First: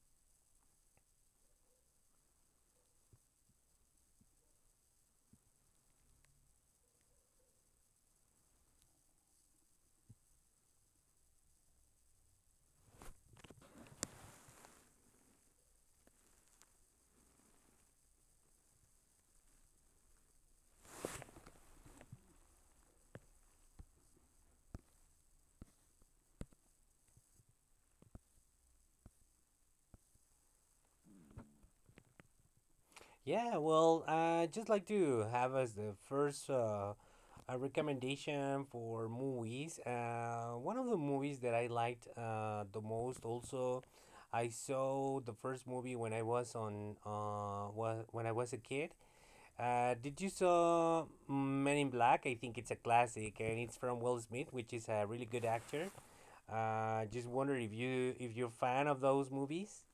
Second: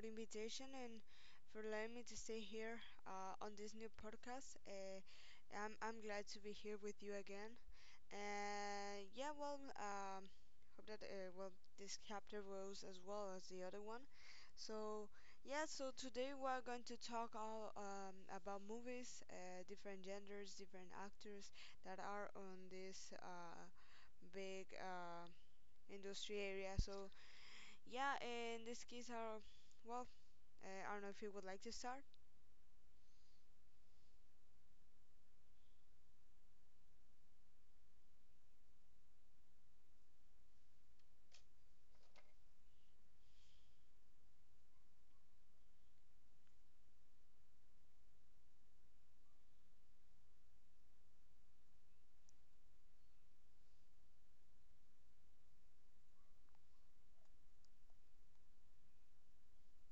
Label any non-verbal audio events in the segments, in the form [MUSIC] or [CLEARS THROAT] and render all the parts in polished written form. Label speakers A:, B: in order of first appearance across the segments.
A: the invitation and for allowing me to stay here on this new podcast. I'm glad to be here with you again. And yeah, hope that this chapter goes as well as the other one. So yeah, so today we're going to talk all about movies, different genders, different actors that are on this big industry area. So yeah, in this case, well, I don't know if you would like to start.
B: Yeah, well, I just like to have as the first a recommendation for movies. One of the movies that I liked the most also, I saw the first movie when I was on when I was a kid. Did you saw Men in Black? I think it's a classic, and it's from Will Smith, which is a really good actor. Just wonder if you if you're fan of those movies.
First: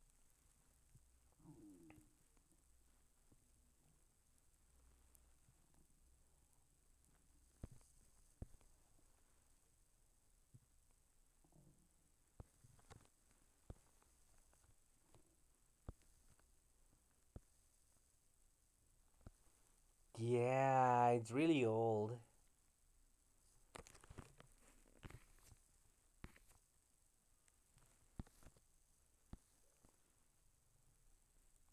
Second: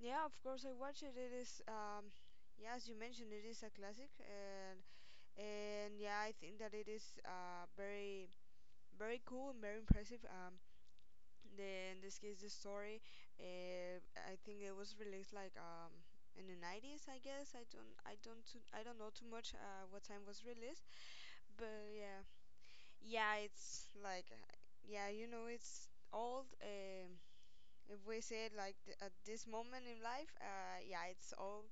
A: Yeah, of course I watch it. Yeah, as you mentioned, it is a classic, and yeah, I think that it is very very cool and very impressive. The In this case the story, I think it was released like in the 90s, I guess. I don't know too much what time was released,
B: Yeah, it's really
A: but
B: old.
A: yeah, yeah, it's like, yeah, you know, it's old. If we say it like at this moment in life, yeah, it's old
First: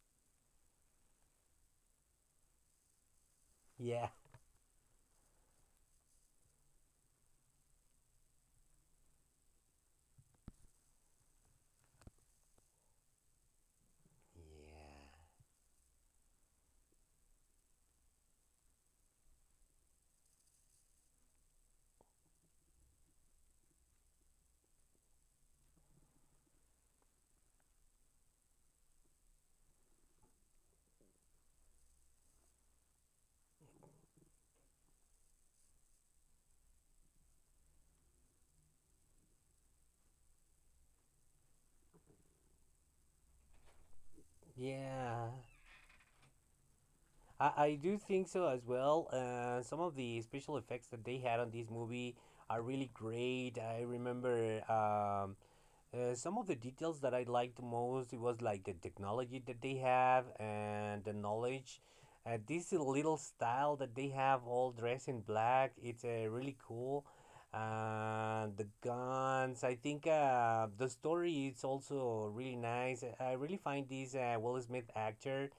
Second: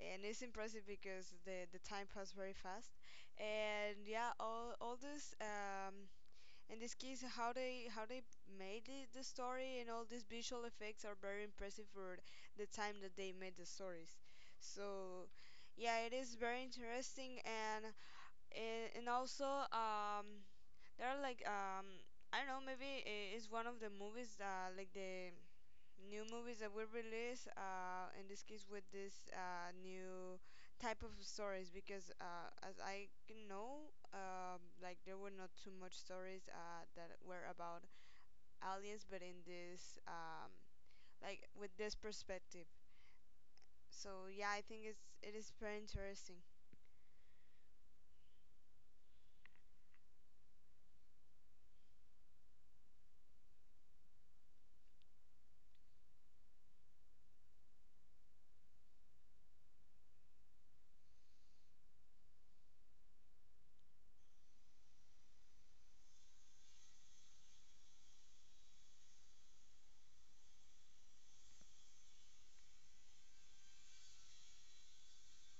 A: and it's impressive because the time passed very fast, and
B: Yeah.
A: yeah, all this in this case how they made the story, and all these visual effects are very impressive for the time that they made the stories.
B: Yeah.
A: So yeah, it is very interesting and also there are like I don't know, maybe it's one of the movies that like the new movies that were released, in this case with this new type of stories because as I can know like there were not too much stories that were about aliens but in this like with this perspective. So yeah, I think
B: Yeah.
A: it is very interesting.
B: I do think so as well. Some of the special effects that they had on this movie are really great. I remember some of the details that I liked most it was like the technology that they have and the knowledge. This little style that they have, all dressed in black, it's really cool. The guns, I think the story is also really nice. I really find this Will Smith actor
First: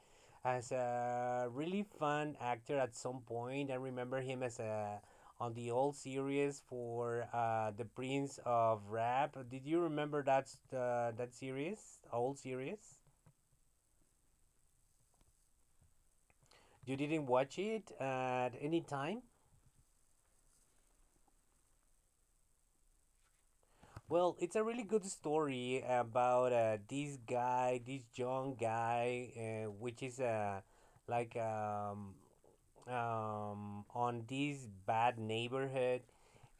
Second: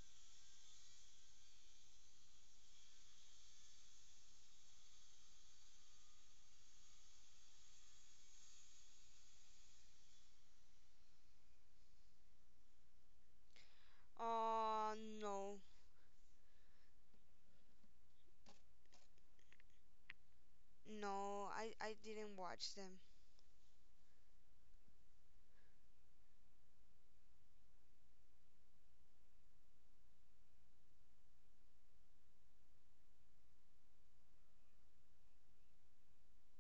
B: as a really fun actor at some point. I remember him as a on the old series for the Prince of Rap. Did you remember that that series, old series?
A: No,
B: You didn't watch it at any time?
A: no I didn't watch them.
B: Well, it's a really good story about this guy, this young guy, which is like um, on this bad neighborhood.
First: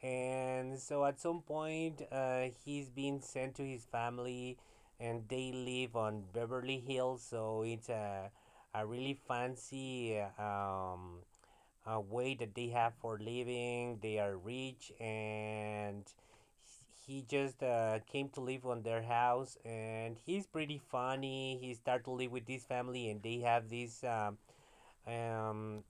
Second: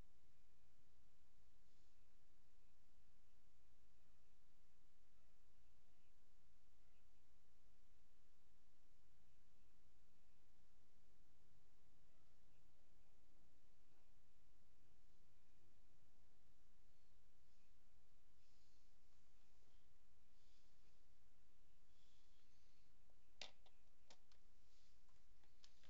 B: And so at some point, he's being sent to his family, and they live on Beverly Hills. So it's a really fancy a way that they have for living. They are rich, and he just came to live on their house. And he's pretty funny. He started to live with this family, and they have this um,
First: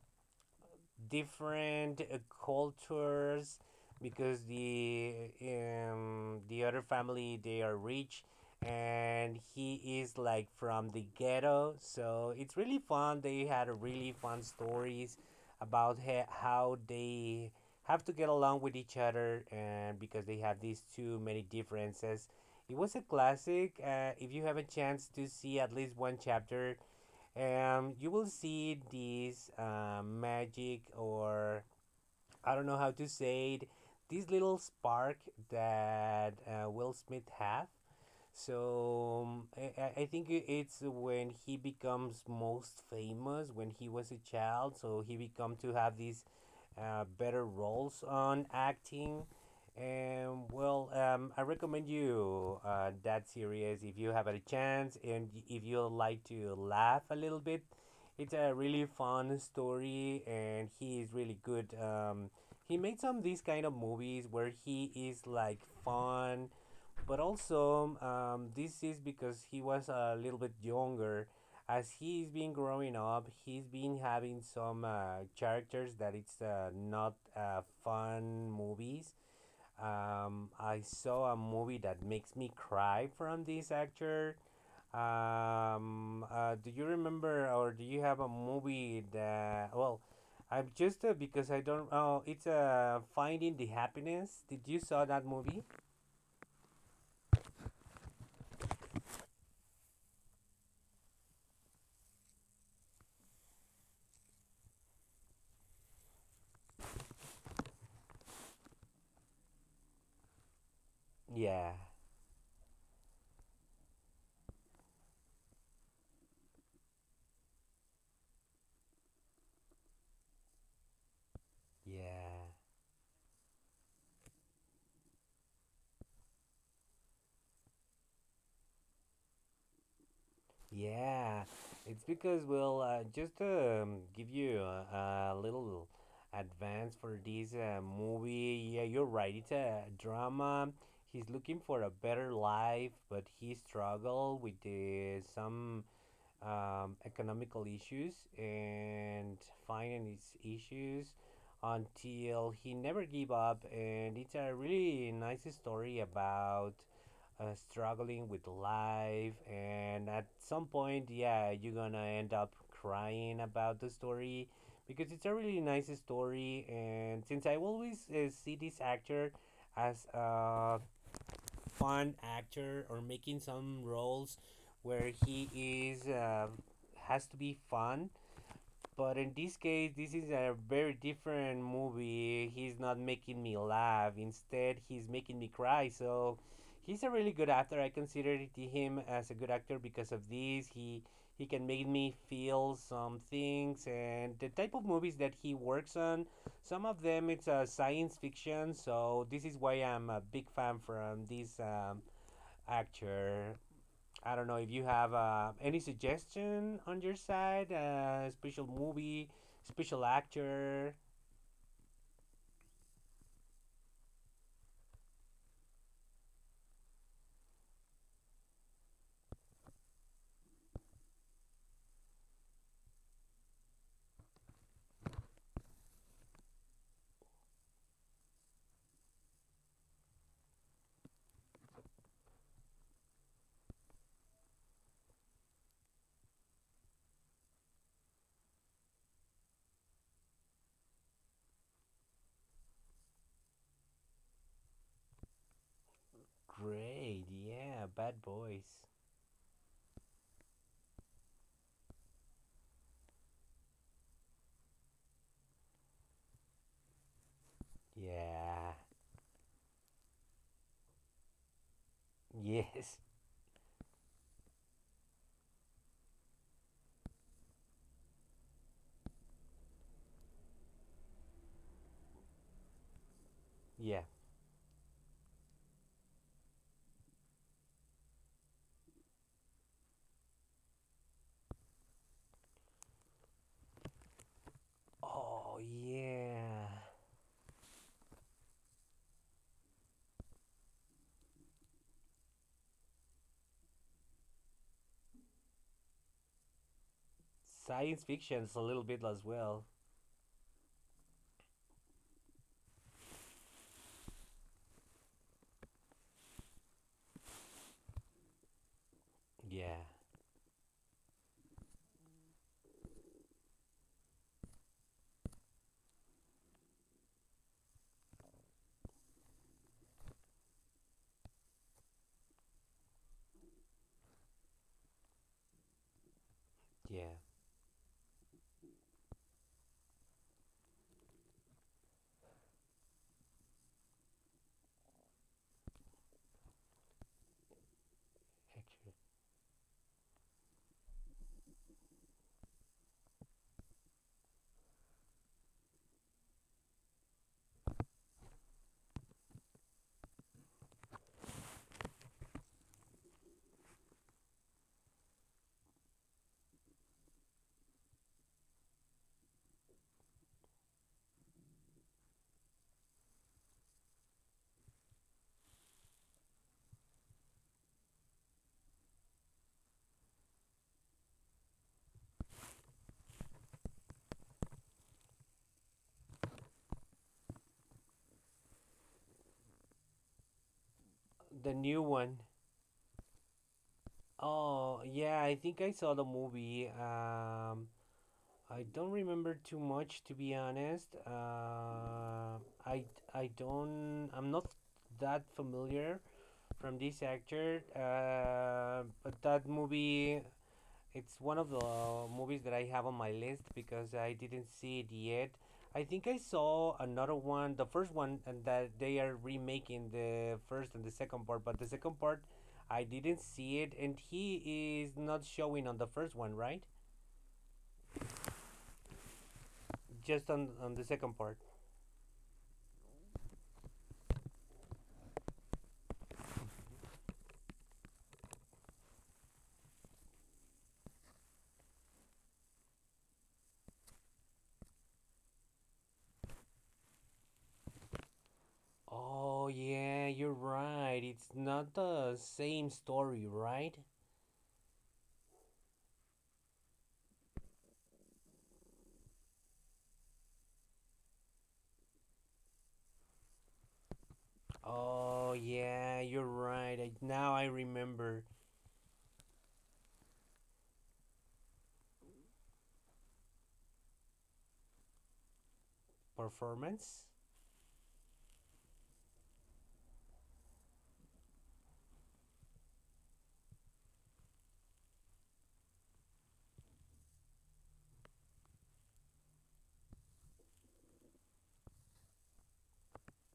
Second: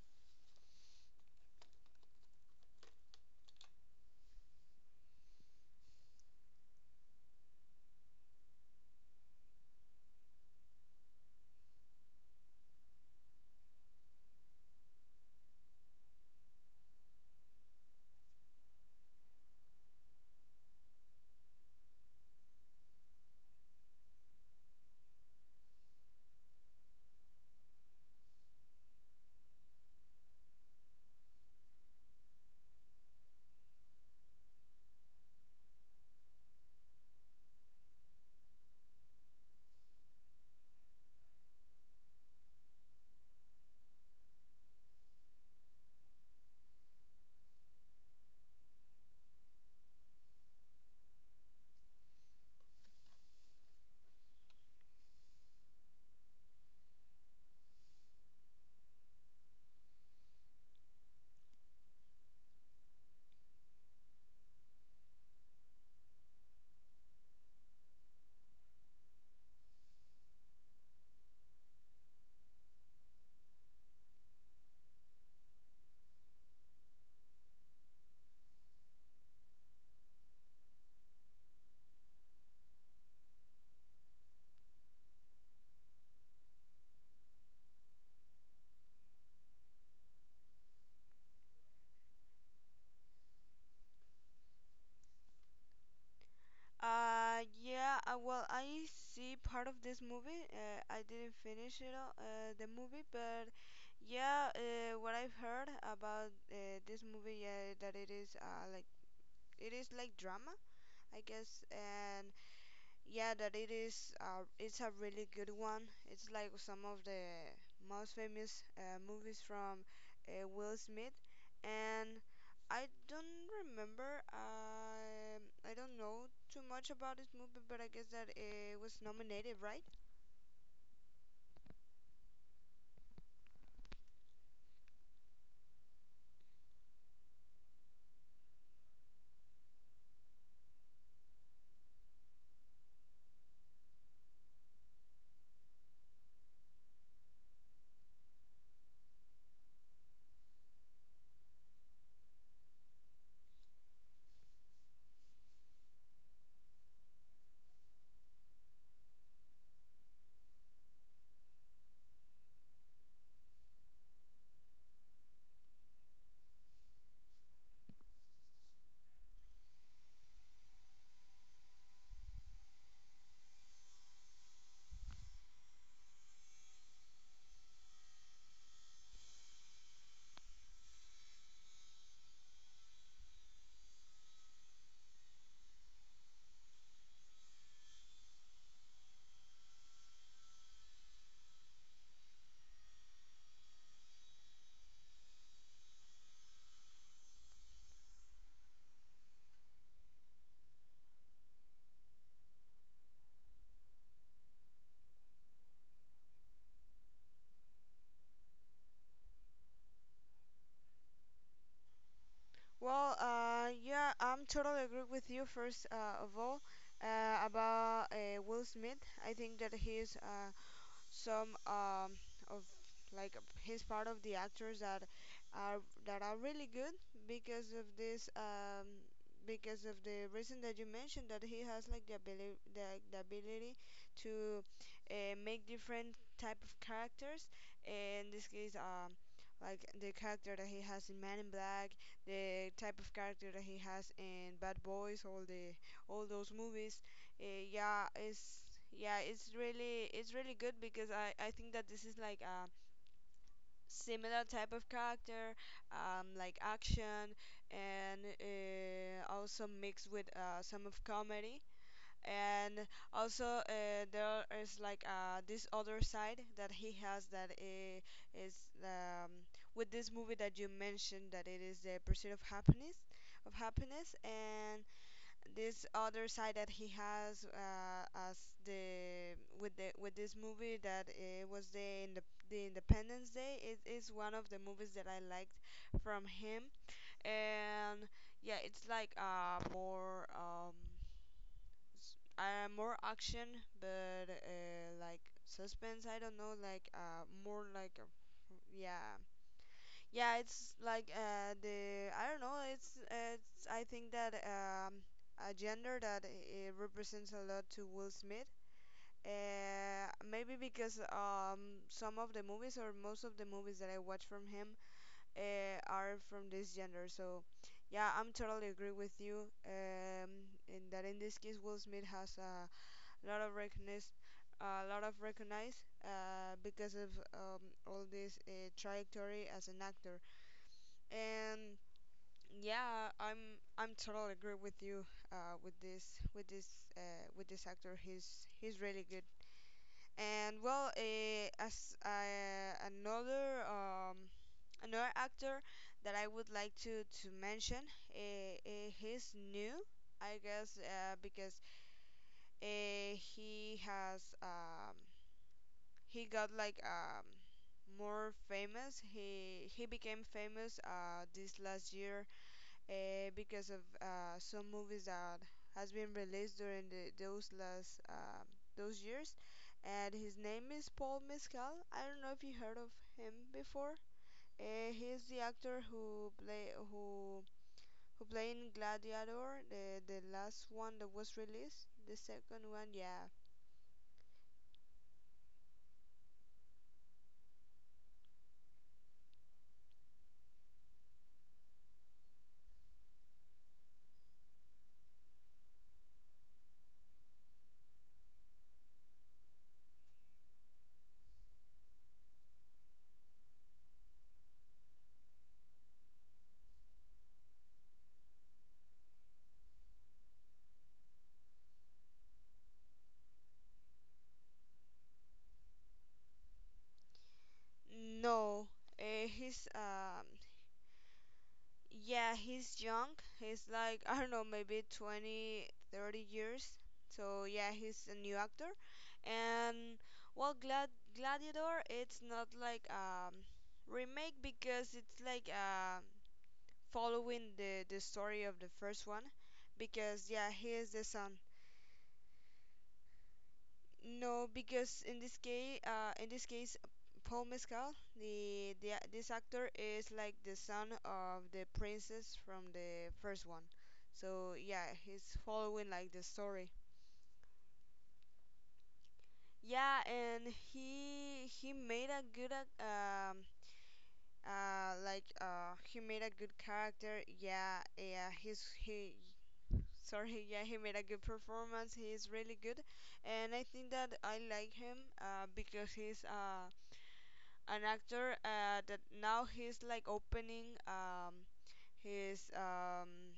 B: different cultures, because the other family they are rich and he is like from the ghetto, so it's really fun. They had a really fun stories about how they have to get along with each other, and because they have these too many differences, it was a classic. If you have a chance to see at least one chapter, you will see these magic, or, I don't know how to say it, this little spark that Will Smith have. So I think it's when he becomes most famous when he was a child. So he become to have this better roles on acting. And well, I recommend you that series if you have a chance and if you like to laugh a little bit. It's a really fun story, and he is really good. He made some of these kind of movies where he is like fun, but also, this is because he was a little bit younger. As he's been growing up, he's been having some characters that it's not fun movies. I saw a movie that makes me cry from this actor. Do you remember or do you have a movie that, well, I'm just because I don't, oh, it's Finding the Happiness. Did you saw that movie?
A: Yeah. I see part of this movie. I didn't finish it all, the movie, but yeah. What I've heard about this movie, yeah, that it is like it is like drama, I guess,
B: Yeah,
A: and yeah, that it is. It's a really good one. It's like some of the most famous movies from Will Smith, and
B: yeah.
A: I don't remember. I don't know too much about this movie, but I guess that it was nominated, right?
B: Yeah, it's because well, just give you a little advance for this movie. Yeah, you're right. It's a drama. He's looking for a better life, but he struggle with some economical issues and finance issues until he never give up. And it's a really nice story about struggling with life, and at some point yeah you're gonna end up crying about the story because it's a really nice story. And since I always see this actor as a fun actor or making some roles where he is, has to be fun, but in this case, this is a very different movie. He's not making me laugh. Instead, he's making me cry. So, he's a really good actor. I consider him as a good actor because of this. He can make me feel some things and the type of movies that he works on. Some of them it's science fiction. So this is why I'm a big fan from this actor. I don't know if you have any suggestion on your side, special movie, special actor.
A: Yeah, I'm totally agree with you. First of all, about Will Smith, I think that he is some of like he's part of the actors are that are really good because of this because of the reason that you mentioned that he has like the ability to make different type of characters in this case, like the character that he has in Man in Black, the type of character that he has in Bad Boys, all those movies.
B: Great,
A: Eh,
B: yeah,
A: yeah,
B: Bad
A: it's
B: Boys.
A: yeah, it's really good because I think that this is like a similar type of character, like action and
B: Yeah,
A: also mixed with some of comedy. And
B: yes,
A: also there is like this other side that he has that is um, with this movie that you mentioned, that it is the pursuit of happiness
B: yeah.
A: and this other side that he has as the with this movie that it was the Independence Day. It is one of the movies that I liked
B: Oh,
A: from him.
B: yeah.
A: And yeah, it's like more action but like suspense, I don't know, like more like
B: Science
A: a,
B: fiction's a little bit
A: yeah,
B: as well.
A: yeah, it's like the I don't know. It's I think that a gender that it represents a lot to Will Smith.
B: Yeah,
A: Maybe because some of the movies or most of the movies that I watch from him are from this gender. So yeah, I'm totally agree with you. In this case, Will Smith has lot of recognize, a lot of recognize because of
B: yeah.
A: all this trajectory as an actor, and yeah, I'm totally agree with you uh, with this with this uh, with this actor. He's
B: Actually,
A: really good. And well, as another actor that I would like to mention, he's new, I guess, because he has he got like more famous. He became famous this last year because of some movies that has been released during those last those years. And his name is Paul Mescal. I don't know if you heard of him before. He's the actor who played in Gladiator, the last one that was
B: the new
A: released. The
B: one.
A: second one, yeah.
B: Oh, yeah, I think I saw the movie. I don't remember too much, to be honest. I don't. I'm not that familiar from this actor. But that movie, it's one of the movies that I have on my list because I didn't see it yet. I think I saw another one, the first one, and that they are remaking the first and the second part. But the second part, I didn't see it, and he is not showing on the first one, right?
A: No, he's
B: Just on the second part.
A: Yeah, he's young. He's like, I don't know, maybe 20, 30 years. So yeah, he's a new actor. And well, Gladiator, it's not like a remake because it's like following the story of the first one
B: Oh, yeah,
A: because
B: you're
A: yeah, he is
B: right.
A: the
B: It's
A: son.
B: not the same story, right?
A: No, because in this case, Paul Mescal, this actor is like the son of the princess from the first one. So yeah,
B: Oh,
A: he's following
B: yeah,
A: like the
B: you're
A: story.
B: right. Now I remember.
A: Yeah, and he made a good ac- like he made a good
B: Performance?
A: character. Yeah, yeah, he's he sorry, [LAUGHS] yeah, he made a good performance. He's really good. And I think that I like him because he's an actor that now he's like opening his um,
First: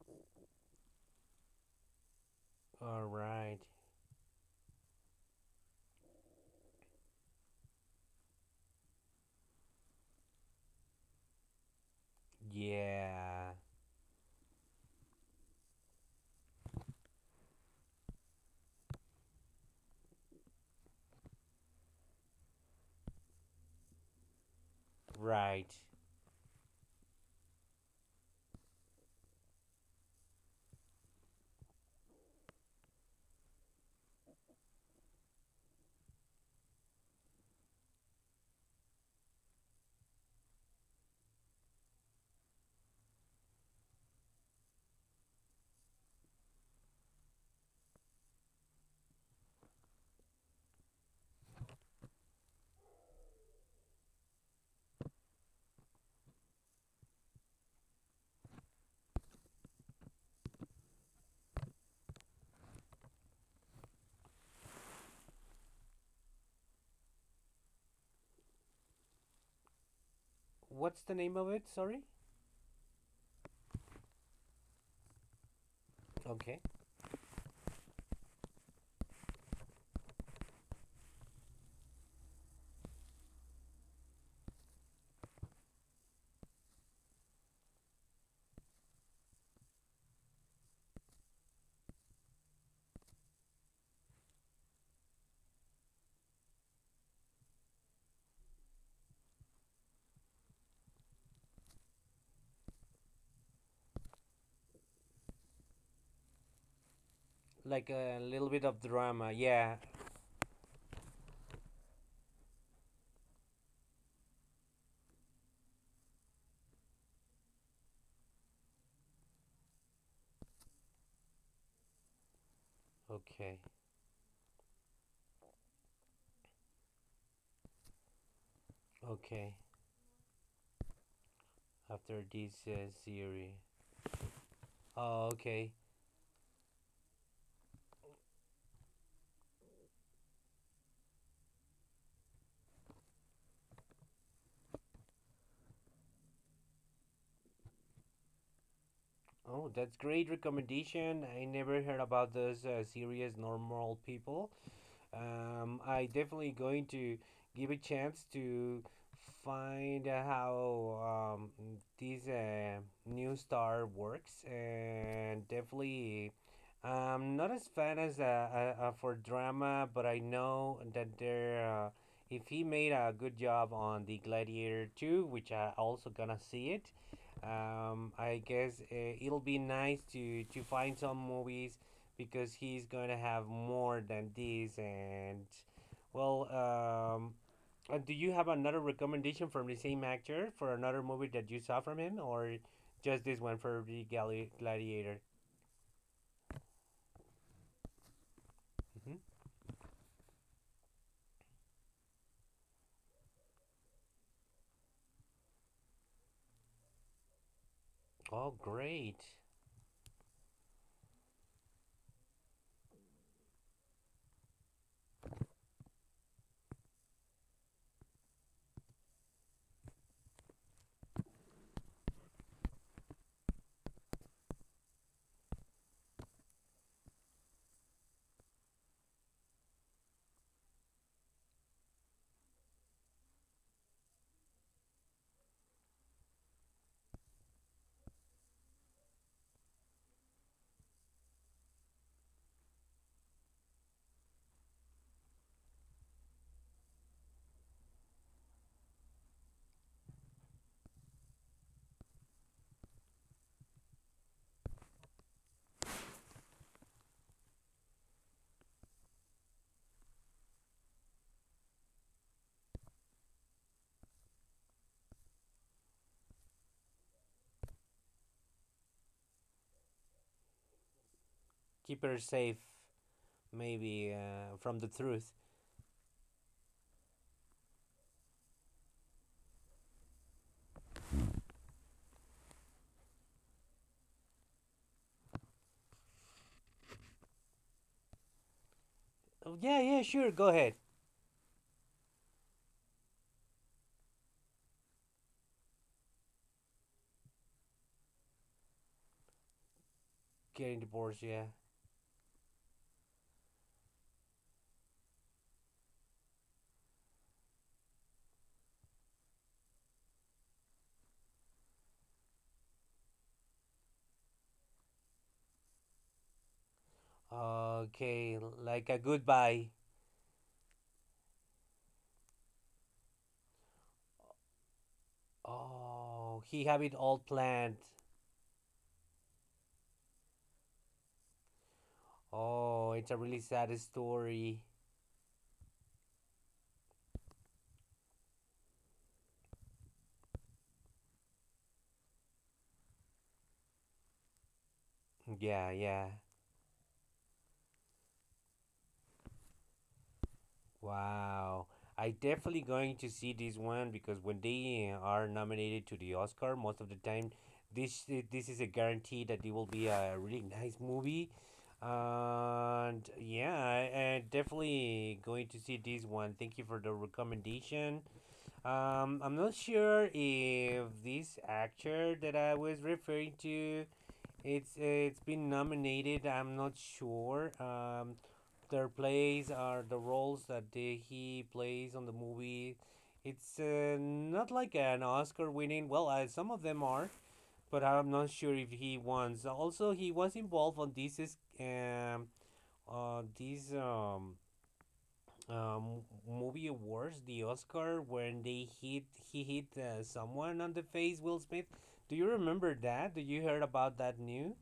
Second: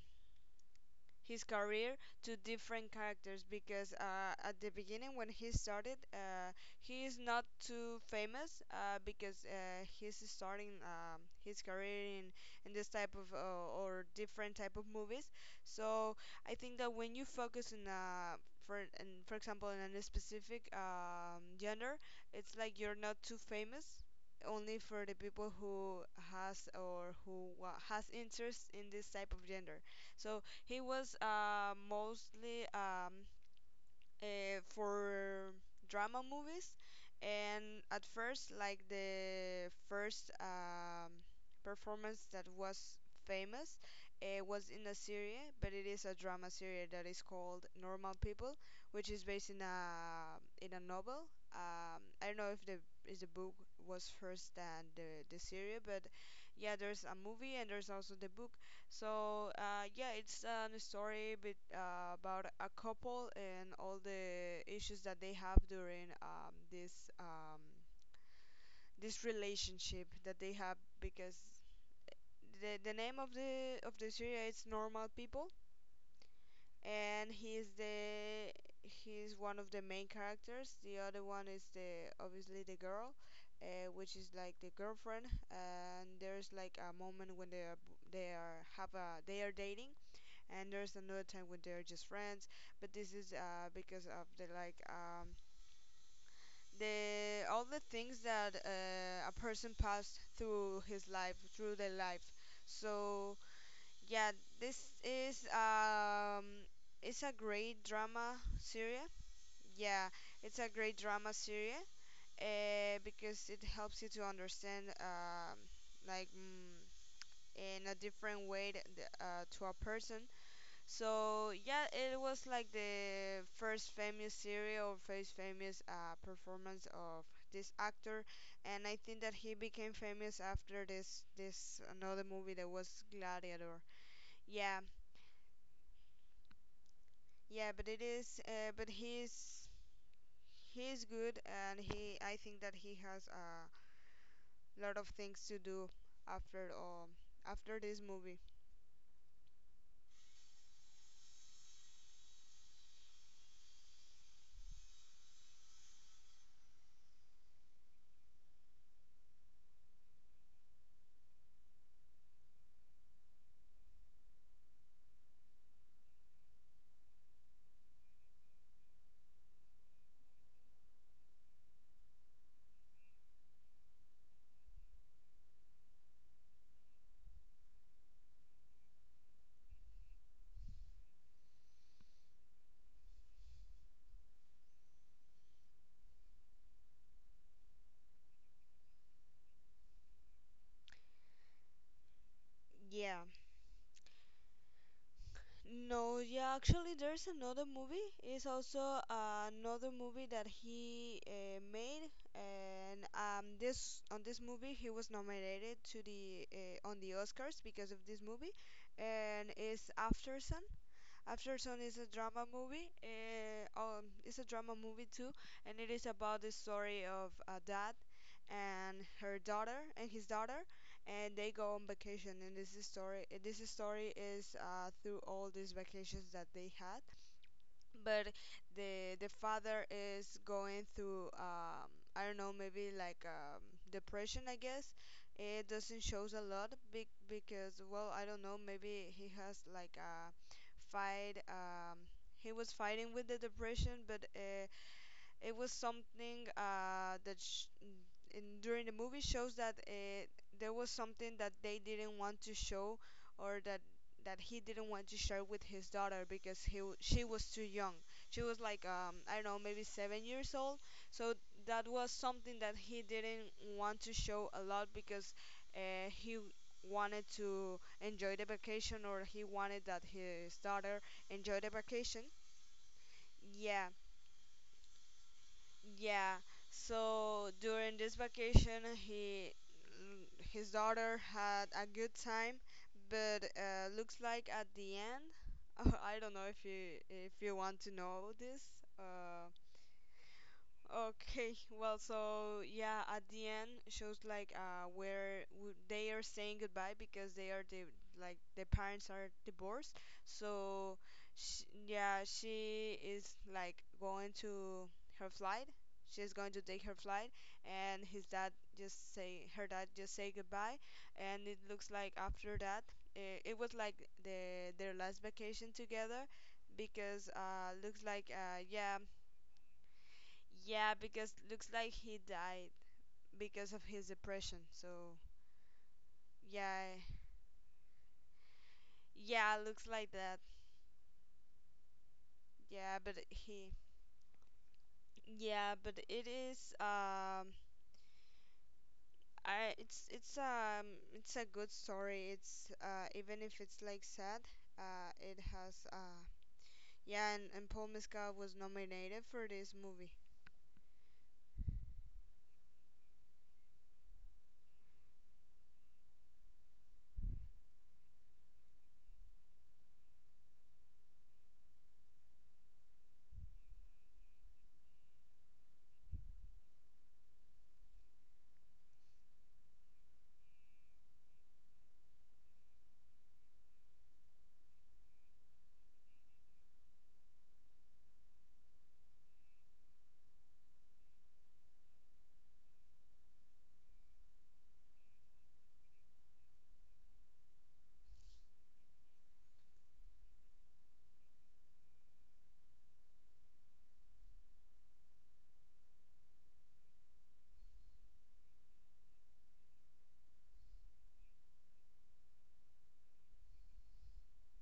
A: his career to different characters
B: Alright.
A: because at the beginning when he started, he is not too famous because he's starting his career in this type of
B: Yeah,
A: or different type of movies. So I think that when you focus in, for example in a specific, gender, it's like you're not too famous only for the people
B: right.
A: who has or who wa- has interest in this type of gender. So he was mostly for drama movies, and at first, like the first performance that was famous was in a series, but it is a drama series that is called Normal People, which is based in a novel. I don't know if the book was first than the series, but yeah, there's a movie and there's also the book. So yeah, it's a story bit, about a couple and all the issues that they have during this relationship that they have
B: What's the name
A: because
B: of it? Sorry?
A: the name of the series is Normal People,
B: Okay.
A: and he is the he's one of the main characters. The other one is the obviously the girl, which is like the girlfriend. And there's like a moment when they are dating, and there's another time when they're just friends, but this is because of the like the all the things that a person passed through their life. So yeah, this is it's a great
B: Like a
A: drama
B: little bit of
A: series
B: drama. Yeah.
A: yeah it's a great drama series because it helps you to understand like mm, in a different way to a person. So yeah, it was like the
B: Okay.
A: first famous serial or first famous performance of this actor, and I think that
B: Okay.
A: he became famous after this
B: After
A: another
B: this
A: movie that was
B: series.
A: Gladiator. Yeah,
B: Oh, okay.
A: yeah, but it is, but he's good, and he, I think that he has a lot of things to do after after this movie.
B: Oh, that's great recommendation. I never heard about this series, Normal People. I definitely going to give a chance to find how this new star works, and definitely I'm not as fan as for drama, but I know that there. If he made a good job on the Gladiator 2, which I also gonna see it, I guess it'll be nice to find some movies because he's going to have more than these. And well, do you have another recommendation from the same actor for another movie that you saw from him, or
A: Yeah,
B: just this one for the Gladiator?
A: no, yeah, actually, there's another movie. It's also
B: Hmm.
A: another movie that he made, and this on this movie he was nominated to the, on the Oscars because of this
B: Oh,
A: movie,
B: great!
A: and it's After Sun. Aftersun is a drama movie. It's a drama movie too, and it is about the story of a dad and her daughter and his daughter, and they go on vacation. And this is story. This story is, through all these vacations that they had, but the father is going through, I don't know, maybe like depression, I guess. It doesn't shows a lot big because, well, I don't know, maybe he has like a fight. He was fighting with the depression, but it was something in, during the movie shows there was something that they didn't want to show, or that he didn't want to share with his daughter because she was too young. She was like, I don't know, maybe 7 years old. So that was something that he didn't want to show a lot because he wanted to enjoy the vacation, or he wanted that his daughter enjoy the
B: Keep her
A: vacation.
B: safe,
A: Yeah,
B: maybe from the truth.
A: yeah. So during this vacation, he his daughter had a good time, but looks like at the end, [LAUGHS] I don't know if you want to know this. Uh,
B: Oh, yeah, yeah, sure. Go ahead.
A: Okay, well, so yeah, at the end shows like they are saying goodbye because they are the like the parents are divorced.
B: Getting
A: So
B: divorced. Yeah.
A: sh yeah, she is like going to her flight. She's going to take her flight, and his dad just say her dad just say goodbye, and it looks like after that it was like their last vacation together because looks like
B: Okay, like a
A: yeah,
B: goodbye.
A: yeah, because looks like he died because of his depression. So
B: Oh, he have it
A: yeah,
B: all planned.
A: yeah, looks like that.
B: Oh,
A: Yeah,
B: it's a
A: but
B: really sad story.
A: yeah, but it is I it's it's a good story. It's even if it's like sad, it
B: Yeah,
A: has
B: yeah.
A: yeah. And Paul Mescal was nominated for this movie.
B: Wow. I definitely going to see this one because when they are nominated to the Oscar, most of the time, this is a guarantee that it will be a really nice movie. And yeah, I definitely going to see this one. Thank you for the recommendation. I'm not sure if this actor that I was referring to, it's been nominated. I'm not sure. Their plays are the roles that they, he plays on the movie. It's not like an Oscar winning. Well, some of them are, but I'm not sure if he wants. Also, he was involved on this is these um movie awards, the Oscar, when they hit he hit someone on the face, Will Smith. Do you remember that? Do you heard about that news?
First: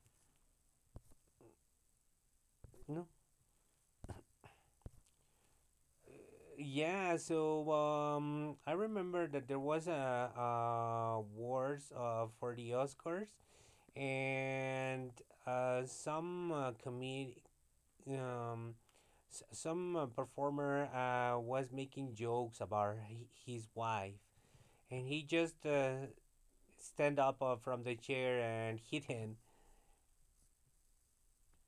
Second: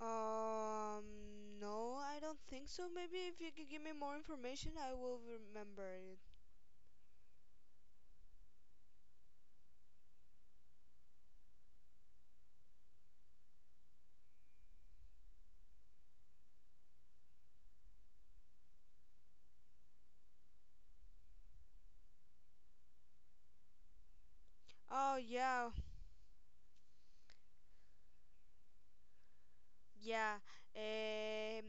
A: Um, no, I don't think so.
B: No.
A: Maybe if you could give me more information, I will remember it.
B: Yeah, so I remember that there was awards for the Oscars, and some comedian, um, some performer was making jokes about his wife, and
A: Oh
B: he just
A: yeah.
B: stand up from the chair and hit him.
A: Yeah. Um,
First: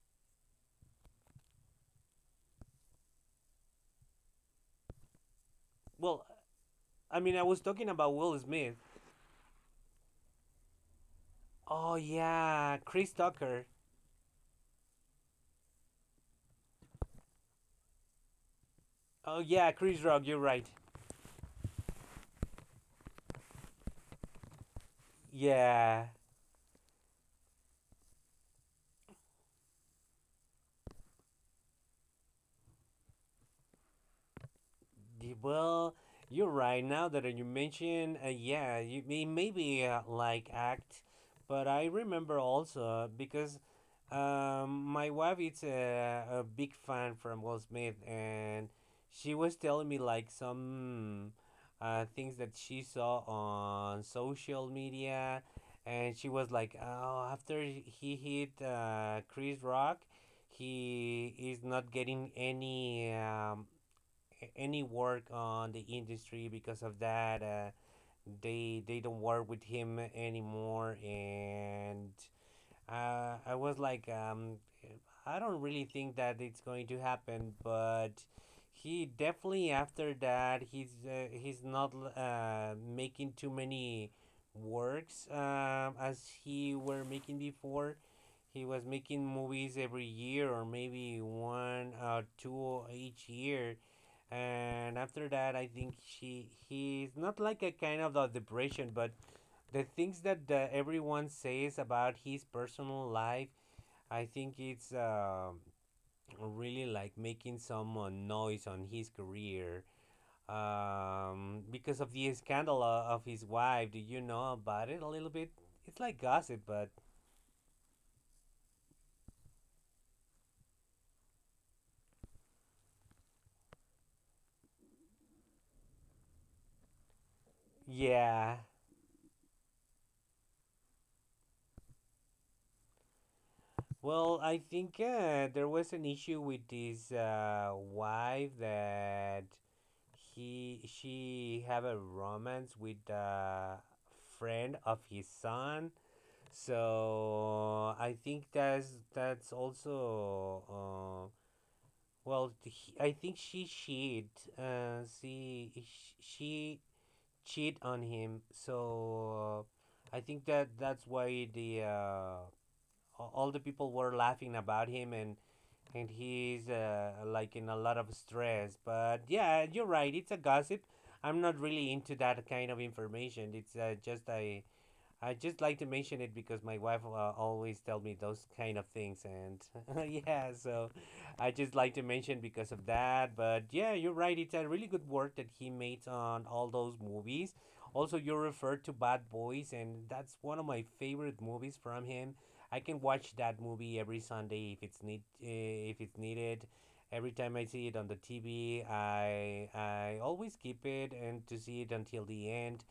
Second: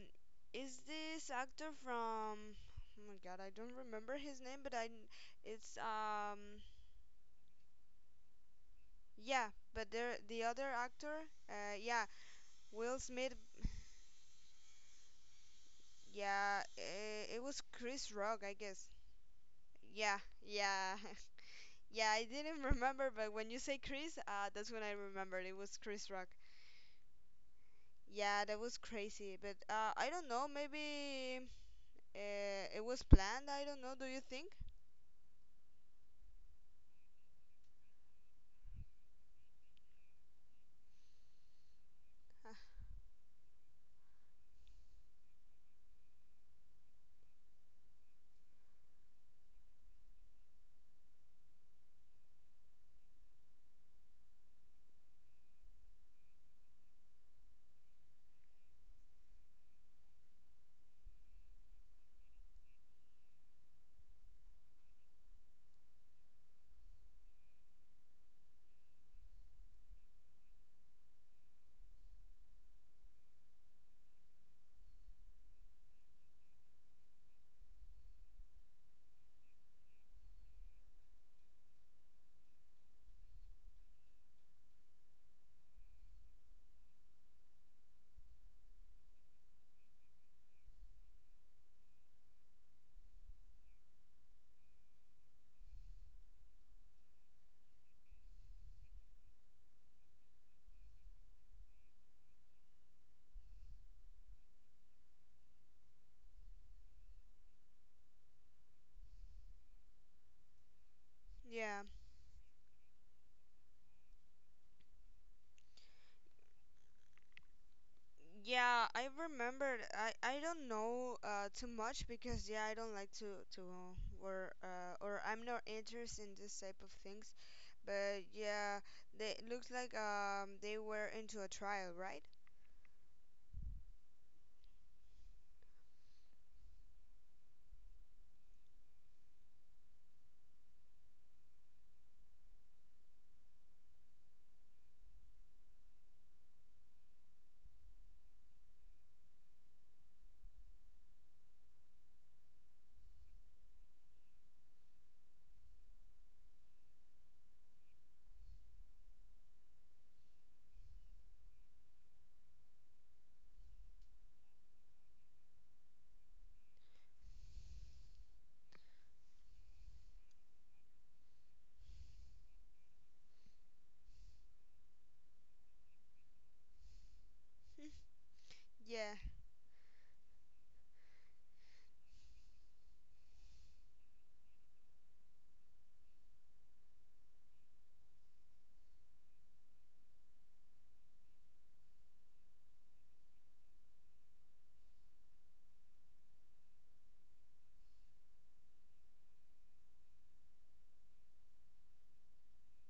A: is this actor from? Oh my God, I don't remember his name, but it's
B: Well,
A: um.
B: I mean, I was talking about Will Smith.
A: Yeah, but there the other actor.
B: Oh
A: Yeah,
B: yeah,
A: Will
B: Chris
A: Smith.
B: Tucker.
A: Yeah, it was Chris Rock, I guess.
B: Oh yeah, Chris
A: Yeah,
B: Rock. You're right.
A: yeah, [LAUGHS] yeah. I didn't [LAUGHS] remember, but when you say Chris, that's when I remembered. It was
B: Yeah.
A: Chris Rock. Yeah, that was crazy. But I don't know. Maybe it was planned. I don't know. Do you think?
B: Well, you're right. Now that you mention, yeah, you it may maybe like act, but I remember
A: [SIGHS] Uh,
B: also because my wife is a big fan from Will Smith, and she was telling me like some things that she saw on social media, and she was like, "Oh, after he hit Chris Rock, he is not getting any any work on the industry because of that. They don't work with him anymore, and I was like, I don't really think that it's going to happen, but he definitely after that he's not making too many works as he were making before. He was making movies every year or maybe one or two each year, and after that I think she he's not like a kind of the depression, but the things that everyone says about his personal life, I think it's really like making some noise on his career,
A: yeah.
B: because of the scandal of his wife. Do you know about it a little bit? It's like gossip, but
A: Yeah, I remember. I don't know too much because yeah, I don't like to or I'm not interested in this type of things. But
B: yeah.
A: yeah, they it looks like they were into a trial, right?
B: Well, I think there was an issue with his wife, that he she have a romance with a friend of his son. So I think that's also well I think she cheat, see she cheat on him. So I think that that's why the all the people were laughing about him, and he's like in a lot of stress. But yeah, you're right. It's a gossip. I'm not really into that kind of information. It's just a I just like to mention it because my wife always tell me those kind of
A: Yeah,
B: things, and [LAUGHS] yeah, so I just like to mention because of that. But yeah, you're right. It's a really good work that he made on all those movies. Also, you referred to Bad Boys, and that's one of my favorite movies from him. I can watch that movie every Sunday if if it's needed. Every time I see it on the TV, I always keep it and to see it until the end.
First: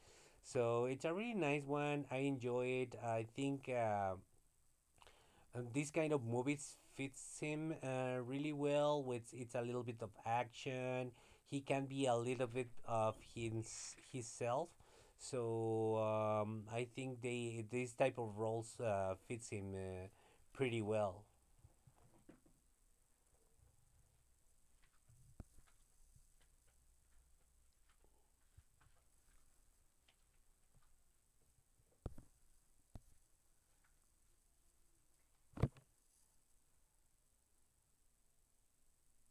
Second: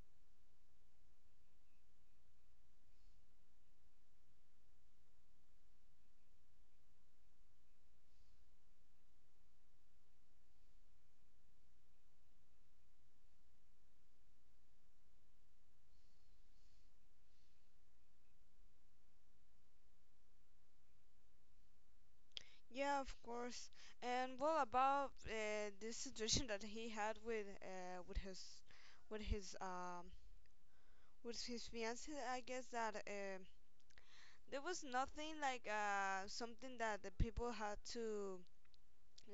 B: So it's a really nice one. I enjoy it. I think this kind of movies fits him really well. With it's a little bit of action. He can be a little bit of his himself. So I think they this type of roles fits him pretty well.
A: yeah, of course. And what about this situation [LAUGHS] that he had with with his um his fiance? I guess that there was nothing like something that the people had to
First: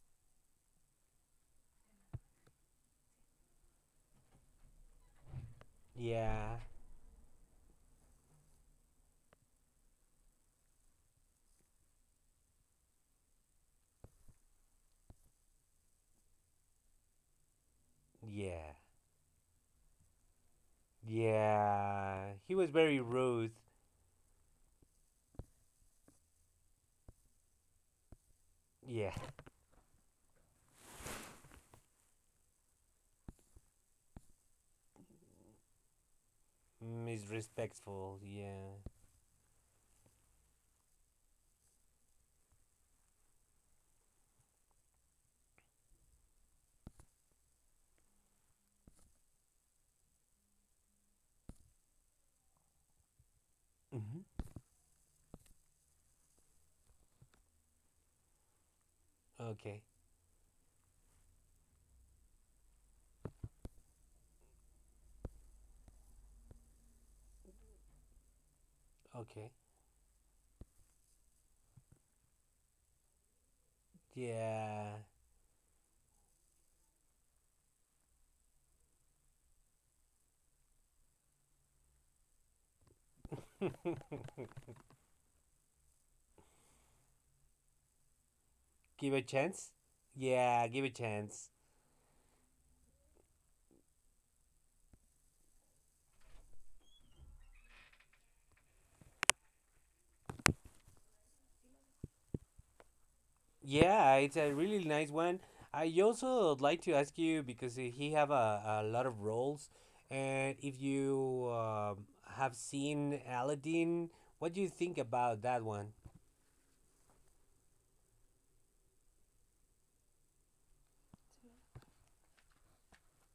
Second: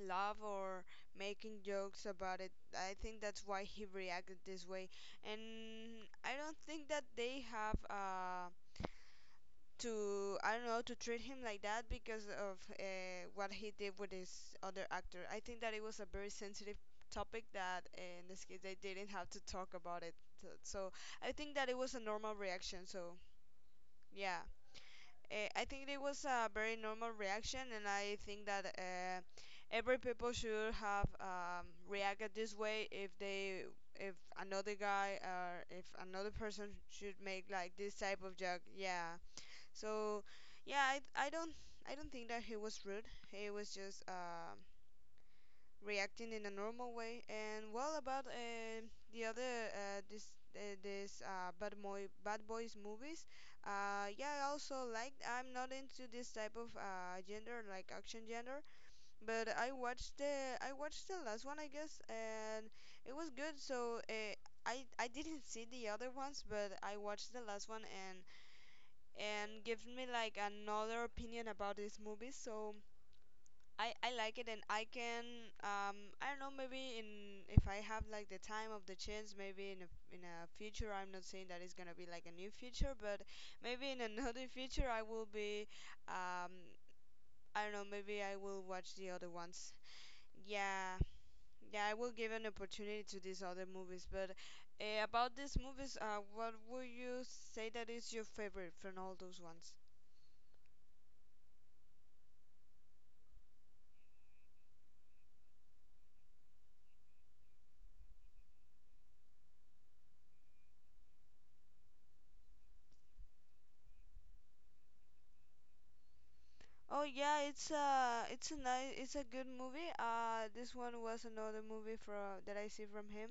A: laugh or making jokes about it. I think that's why he reacted this way. And I don't
B: Yeah,
A: think that they have to, I don't know, to treat him like that because of what he did with his other actor. I think that it was a very sensitive topic that in this case
B: yeah,
A: they didn't have to talk about it. So I think that it was a
B: yeah.
A: normal
B: He was
A: reaction.
B: very
A: So
B: rude.
A: yeah I think it was a very normal reaction, and I think that
B: Yeah,
A: every people should have reacted this way if another guy or if another person
B: [LAUGHS]
A: should make like this
B: disrespectful.
A: type of joke.
B: Yeah.
A: Yeah. So yeah, I don't I don't think that he was rude. He was just reacting in a normal way. And well, about the other this this bad boy bad boys movies. Yeah,
B: Hmm.
A: I also like. I'm not into this type of gender, like action gender, but
B: Okay,
A: I watched the last one, I guess, and it was good. So I didn't see the other ones, but I watched the last one and
B: okay.
A: gives me like another opinion about these movies. So I like it, and I
B: Yeah.
A: can I don't know, maybe in if I have like the time of the chance, maybe in a future. I'm not saying that it's gonna be like a new future, but maybe in [LAUGHS]
B: [LAUGHS]
A: another future I will be um I don't know, maybe I will watch the
B: give a
A: other
B: chance.
A: ones.
B: Yeah, give a
A: Yeah,
B: chance.
A: yeah, I will give an opportunity to these other movies. But about these movies, what would you say that is your favorite from all those ones?
B: Yeah, it's a really nice one. I also would like to ask you because he have a lot of roles, and if you have seen Aladdin, what do you think about that one?
A: Oh yeah, it's a good movie. This one was another movie from that I see from him,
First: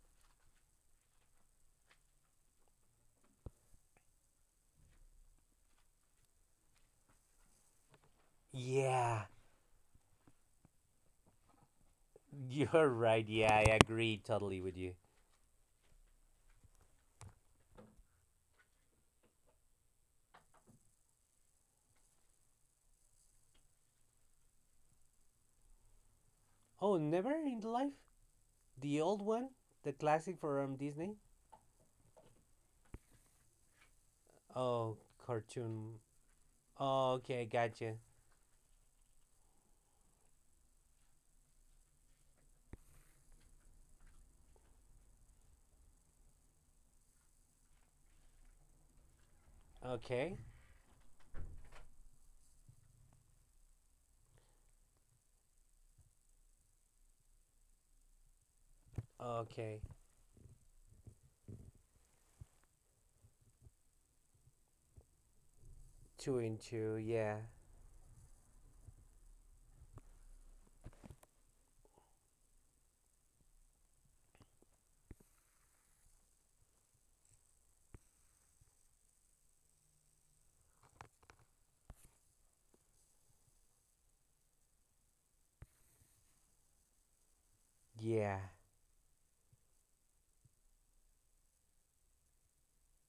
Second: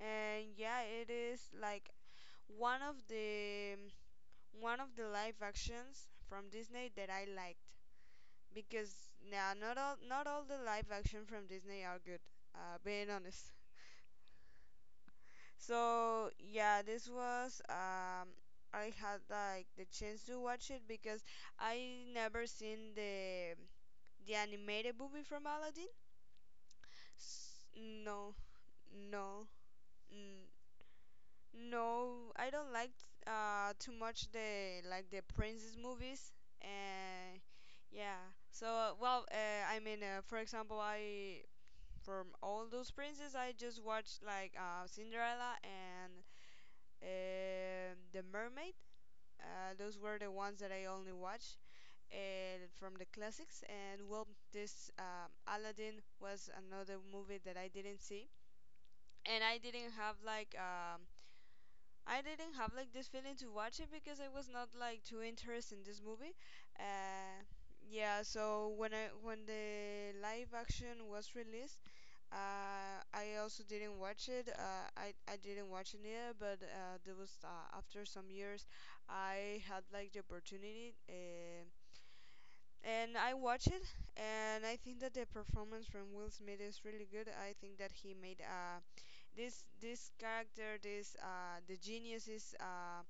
A: and yeah, it is like one of the one of the live actions from Disney that I liked because
B: Yeah,
A: now not all not all the live action from Disney are good.
B: [LAUGHS] you're
A: Being
B: right.
A: honest.
B: Yeah, I agree totally with you.
A: So yeah, this was I had like the chance to watch it because I never seen the animated movie from Aladdin.
B: Oh, never in
A: S-
B: the life?
A: No,
B: The old
A: no,
B: one? The classic
A: n-
B: from Disney?
A: no. I don't like too much the
B: Oh,
A: like the princess
B: cartoon.
A: movies
B: Oh,
A: and
B: okay, gotcha.
A: yeah. So I mean, for example, I from all those princes, I just watched like Cinderella and the Mermaid. Those were the
B: Okay.
A: ones that I only watched from the classics. And well, this Aladdin was another movie that I didn't see, and
B: Okay.
A: I didn't have like this feeling to watch it because I was not like too interested in this movie.
B: Two and two. Yeah.
A: Uh, yeah, so when the live action was released, I also didn't watch it. I didn't watch it either, but there was after some years, I had like the opportunity. And I watched it, and I think that the performance from Will Smith is really good. I think that he
B: Yeah.
A: made a this character. This the genius is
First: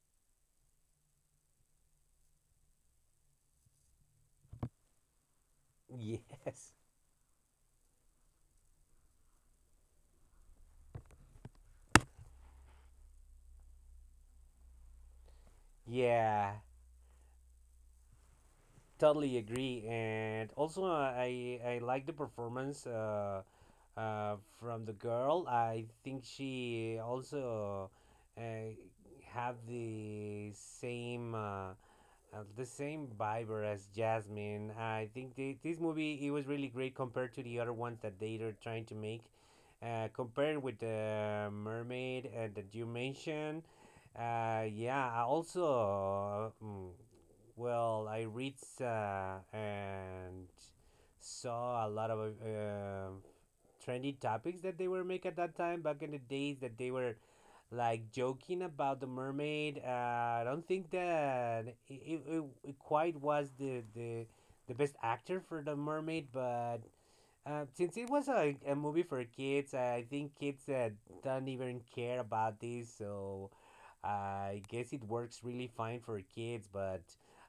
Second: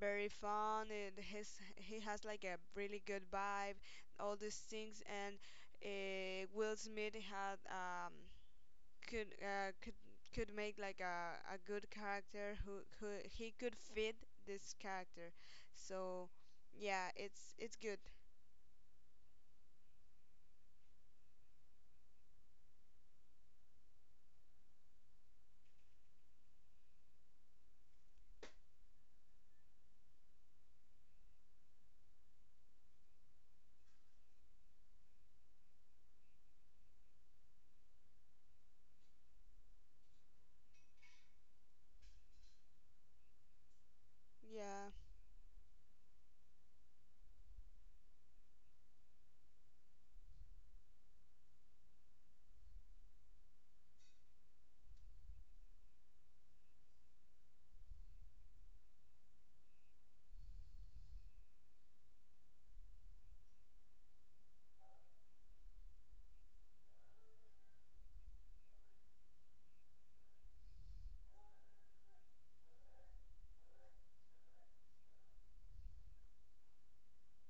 A: very fun. It has he has like a really good vibe, all these things. And
B: Yes.
A: Will Smith had could uh, could could make like a good character who he could fit this character. So
B: Yeah.
A: yeah, it's good.
B: Totally agree. And also, I like the performance from the girl. I think she also uh, have the same vibe as Jasmine. I think this movie it was really great compared to the other ones that they are trying to make. Compared with the mermaid that you mentioned,
A: Yeah,
B: yeah. I also, well, I read and saw a lot of uh, trendy topics that they were make at that time back in the days that they were like joking about the mermaid. I don't think that quite was the best actor for the mermaid, but since it was a movie for kids, I think kids don't even care about this. So I guess it works really fine for kids, but.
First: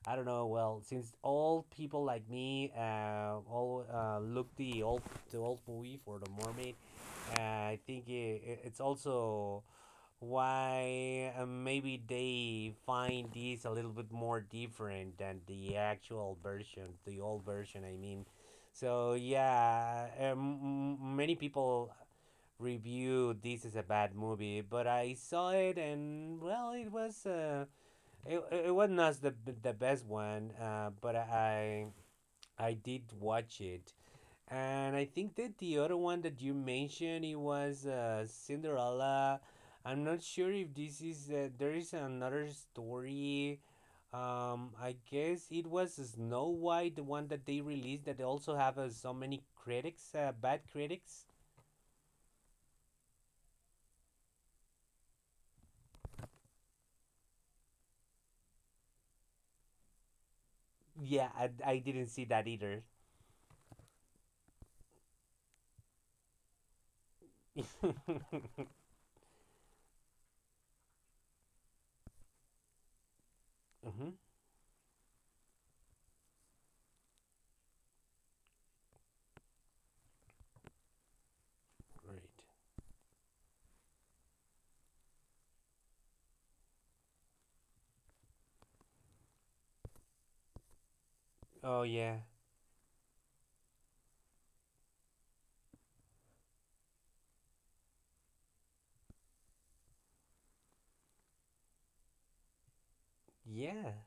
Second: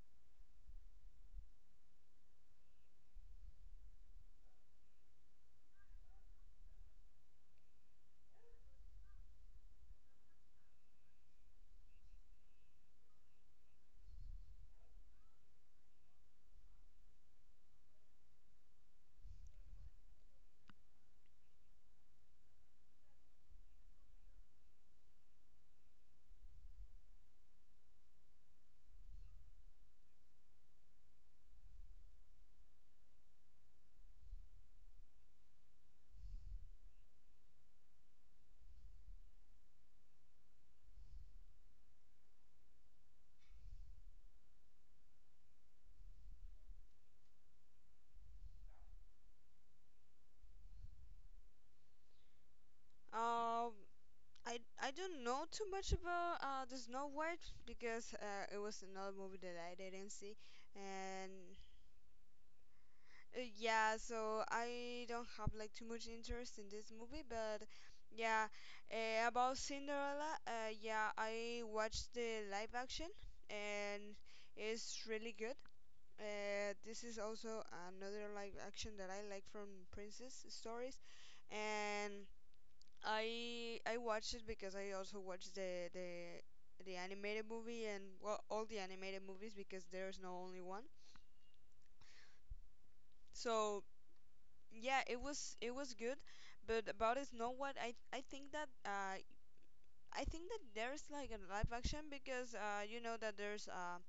B: I don't know. Well, since all people like me all look the old movie for the mermaid, I think it's also why maybe they find this a little bit more different than the actual version, the old version, I mean. So, yeah, many people review this as a bad movie, but I saw it and, well, it was. It was not the best one, but I did watch it, and I think that the other one that you mentioned it was Cinderella. I'm not sure if this is there is another story. I guess it was Snow White, the one that they released that also have so many critics, bad critics.
A: um, I don't know too much about the Snow White because it was another movie that I didn't see,
B: Yeah,
A: and
B: I didn't see that either.
A: yeah, so I don't have like too much interest in this movie. But
B: [LAUGHS]
A: yeah,
B: mm-hmm.
A: about Cinderella, yeah, I watched the live action, and it's really good. This is also another live action that I like from Princess stories, and
B: Great.
A: I watched it because I also watched the animated movie, and well, all the animated movies because there's no only one.
B: Oh yeah.
A: So yeah, it was good, but about it, know what, I think that there's like a live action because you know that there's
B: Yeah.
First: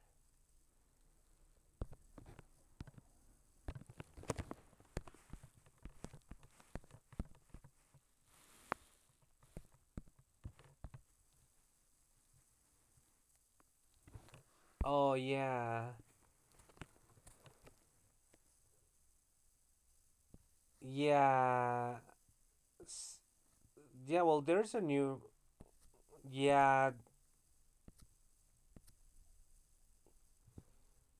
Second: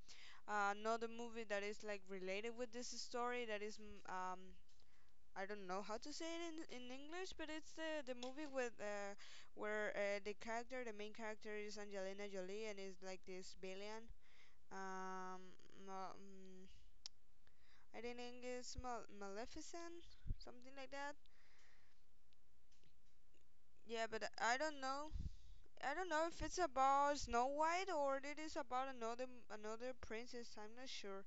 A: another movie that is like related with this story that is mm, I don't know how to say it in English, but it's the movie with where the character, the main character, is Angelina Jolie and is like this villain.
B: Oh
A: Um,
B: yeah.
A: mm, I think it's Maleficent, something like that.
B: Yeah. S-
A: Yeah, but
B: yeah. Well,
A: I
B: there's
A: don't
B: a
A: know.
B: new.
A: I don't know if it's
B: Yeah,
A: about Snow White or it is about another another princess. I'm not sure.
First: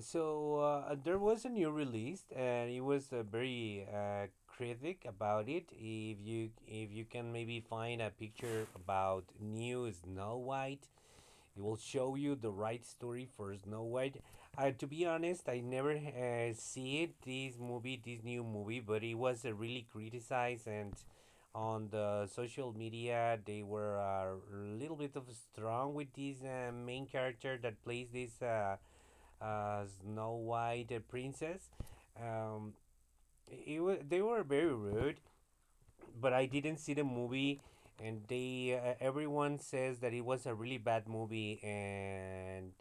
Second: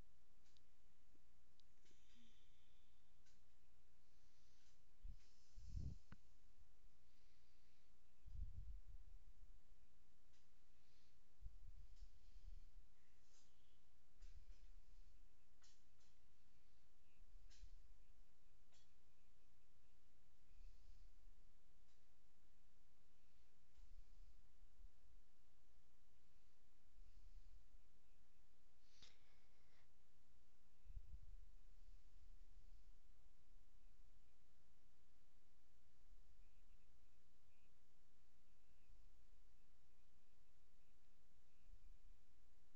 B: so there was a new release, and it was very critic about it. If you can maybe find a picture about new Snow White, it will show you the right story for Snow White. To be honest, I never see it this movie, this new movie, but it was really criticized, and on the social media they were a little bit of strong with this main character that plays this. Snow White, the princess. Um, it was they were very rude, but I didn't see the movie, and they everyone says that it was a really bad movie, and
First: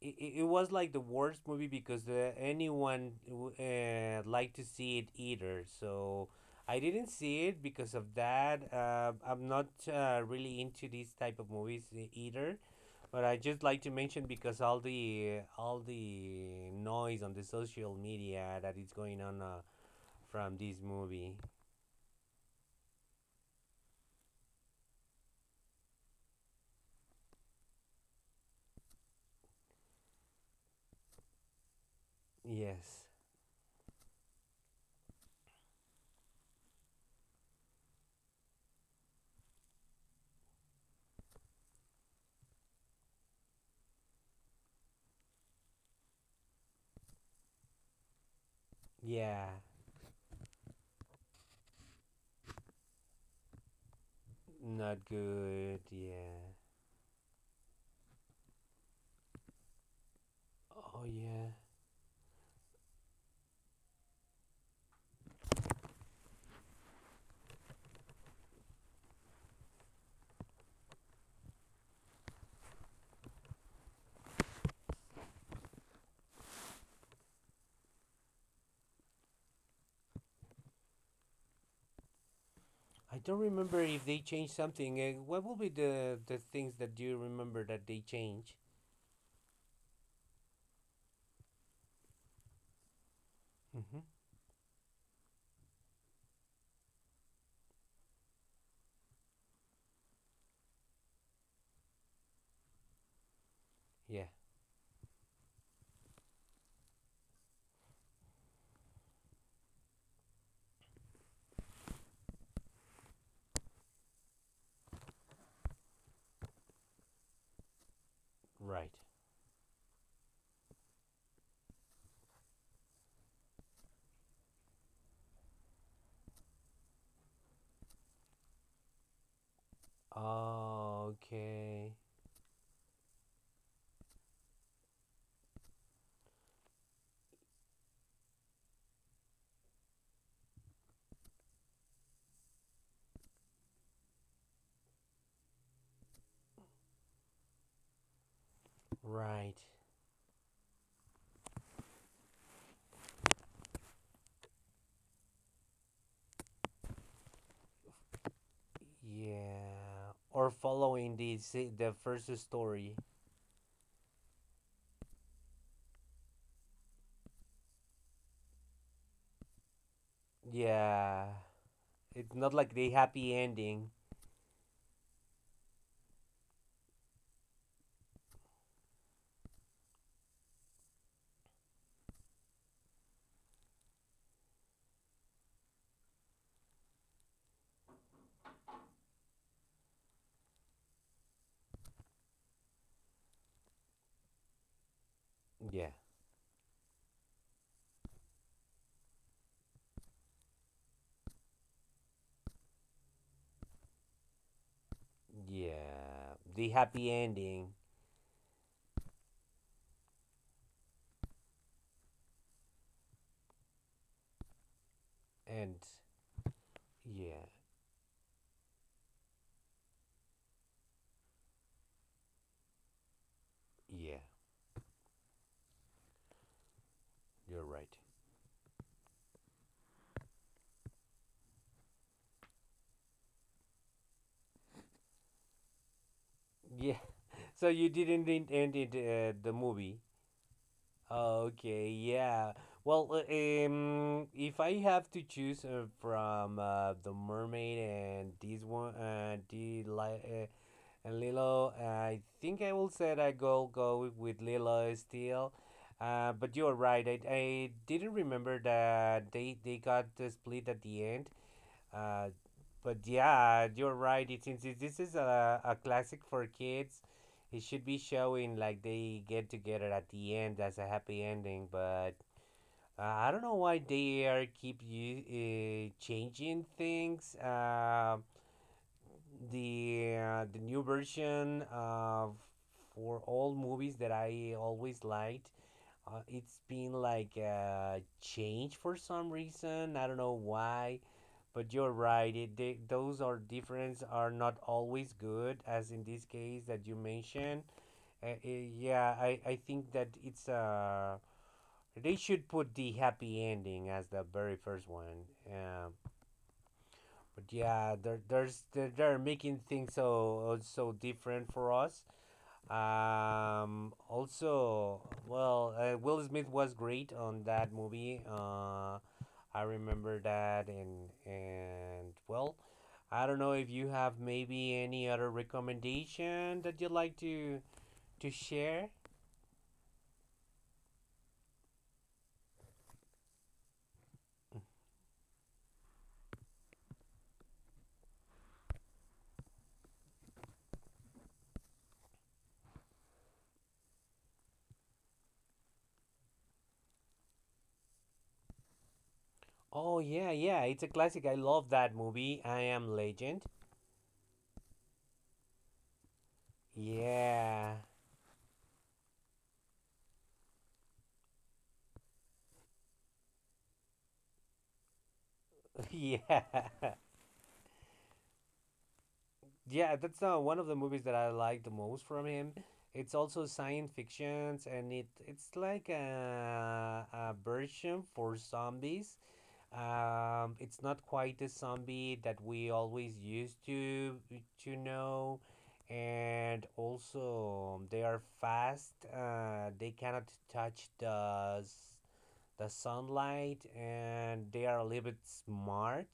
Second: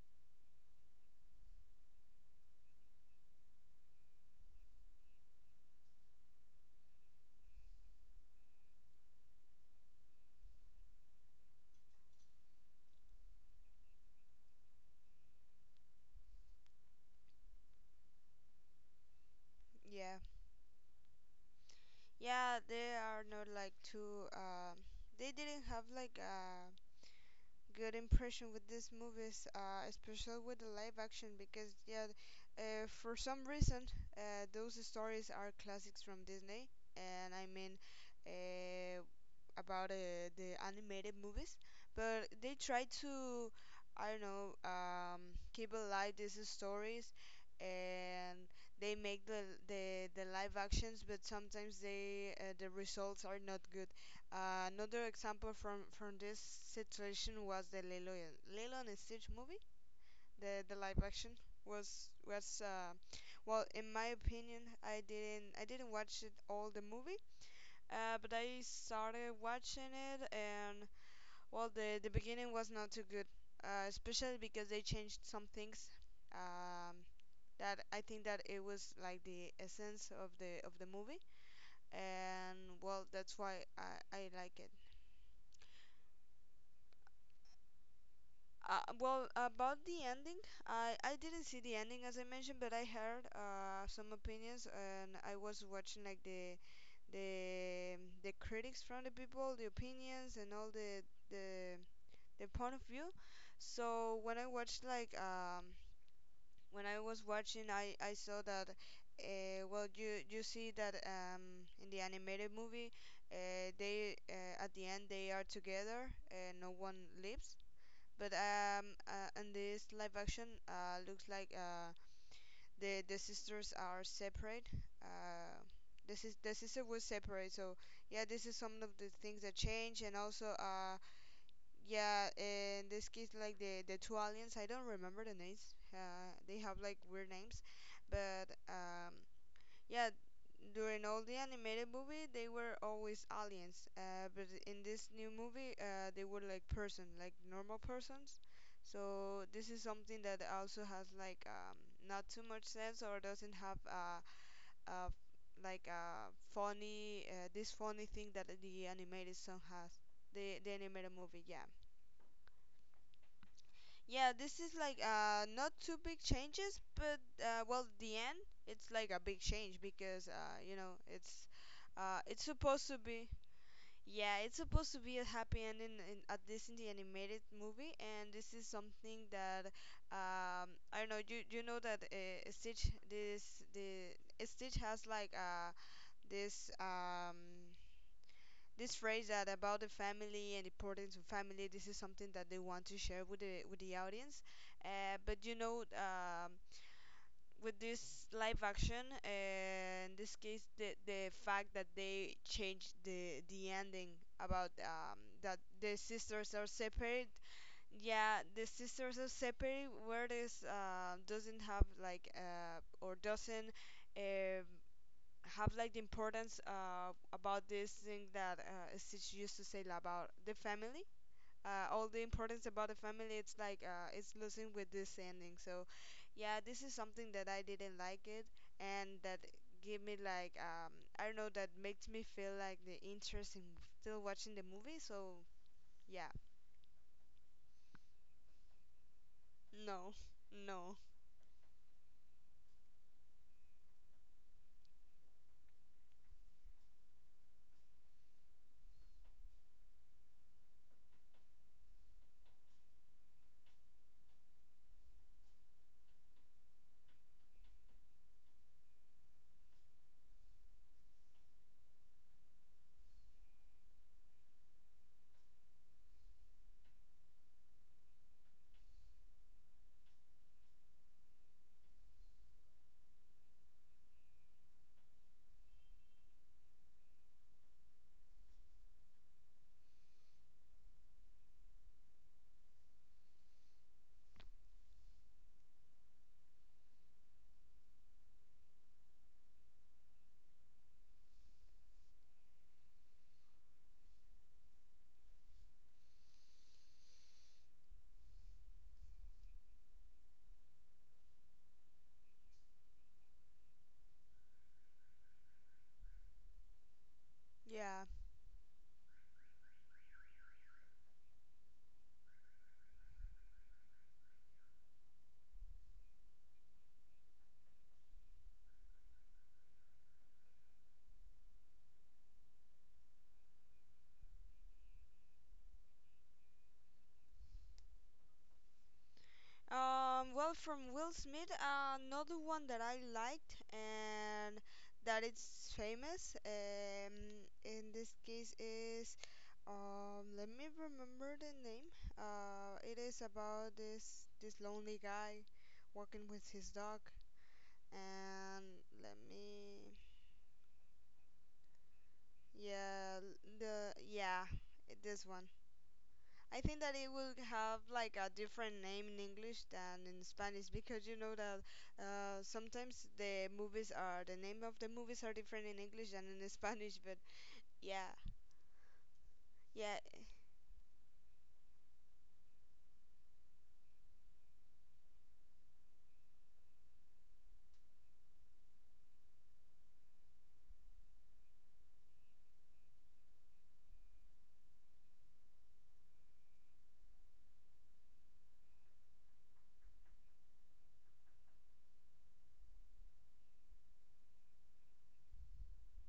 B: it was like the worst movie because anyone liked to see it either. So. I didn't see it because of that. I'm not really into these type of movies either. But I just like to mention because all the noise on the social media that is going on
A: Yeah,
B: from this movie.
A: yeah, they are not like two. They didn't have like a good impression with this movie is especially with the live action because yeah
B: Yes.
A: for some reason those stories are classics from Disney, and I mean uh, about the animated movies, but they try to, I don't know, keep alive these stories, and they make
B: Yeah.
A: the live actions, but sometimes they the results are not good.
B: Not
A: Another example
B: good.
A: from this
B: Yeah.
A: situation was the Lilo and Stitch movie. The
B: Oh
A: live action
B: yeah.
A: was well, in my opinion, I didn't watch it all the movie, but I started watching it, and well, the beginning was not too good, especially because they changed some things. Um, that I think that it was like the essence of the movie, and well,
B: I don't
A: that's why
B: remember if they
A: I
B: changed
A: like it.
B: something. What will be the things that you remember that they change?
A: Well, about the ending, I didn't see the ending as I mentioned, but I heard
B: Mm-hmm.
A: some opinions, and I was watching like the the critics from the people, the opinions, and all the their point of view. So
B: Yeah.
A: when I watched like when I was watching, I saw that well, you see that in the animated movie, they at the end they are together and no one lives. But
B: Right.
A: in this live action, looks like the sisters are separate. Uh, the sister was separate, so yeah, this is some of the things that change. And also
B: Okay.
A: yeah, in this case, like the two aliens, I don't remember the names. They have like weird names, but yeah, during all the animated movie, they were always aliens. But in this new movie, they were like person, like normal persons. So
B: Right.
A: this is something that also has like not too much sense, or doesn't have uh like a funny this funny thing that the animated song has.
B: Yeah. Or
A: The animated
B: following
A: movie, yeah.
B: the first story.
A: Yeah, this is like not too big changes, but well, the end it's like a big change because
B: Yeah. It's
A: it's
B: not like the
A: supposed to be
B: happy ending.
A: yeah, it's supposed to be a happy ending in at least in the animated movie, and this is something that I don't know, you know that Stitch this the Stitch has like this this phrase that about the family and importance of family. This is something that they want to share with the audience, uh, but you know
B: Yeah,
A: um, with this live action, in this case the fact that they changed the ending about that the
B: yeah,
A: sisters are
B: the happy
A: separate,
B: ending,
A: yeah, the sisters are separate where this doesn't have like or doesn't um have
B: and
A: like the importance
B: yeah,
A: about this thing that Stitch used to say about the family. All the importance about the family, it's like
B: yeah,
A: it's losing with this ending. So, yeah, this is something that
B: you're
A: I
B: right.
A: didn't like it, and that give me like I don't know, that makes me feel like the interest in still watching the movie. So yeah,
B: Yeah, [LAUGHS] so you didn't end it, the movie.
A: no, [LAUGHS] no,
B: Okay, yeah. Well, if I have to choose from the mermaid and this one, and Lilo, I think I will say I go with Lilo still. But you're right. I didn't remember that they got the split at the end. Uh, but yeah, you're right. It since this is a classic for kids, it should be showing like they get together at the end as a happy ending. But I don't know why they are keep you changing things. The the new version of for all movies that I always liked. It's been like a change for some reason. I don't know why, but you're right. Those are difference are not always good, as in this case that you mentioned. Uh, uh, yeah, I think that it's they should put the happy ending as the very first one. But yeah,
A: yeah.
B: they're making things so so different for us. Also, well, Will Smith was great on that movie. I remember that, and well, I don't know if you have maybe any other recommendation that you'd like to share.
A: Well, from Will Smith, another one that I liked and that it's famous. In this case is, let me remember the name. It is about this lonely guy working with his dog, and let
B: Oh
A: me,
B: yeah, yeah, it's a classic. I love that movie. I Am
A: yeah,
B: Legend.
A: the yeah, this one. I think that it will
B: Yeah,
A: have like a different name in English than in Spanish because you know that sometimes the name of the movies are different in
B: [LAUGHS]
A: English than
B: yeah.
A: in [LAUGHS] Spanish. But yeah,
B: Yeah,
A: yeah.
B: that's one of the movies that I like the most from him. It's also science fictions, and it's like a version for zombies. It's not quite a zombie that we always used to know, and also they are fast. They cannot touch the sunlight, and they are a little bit smart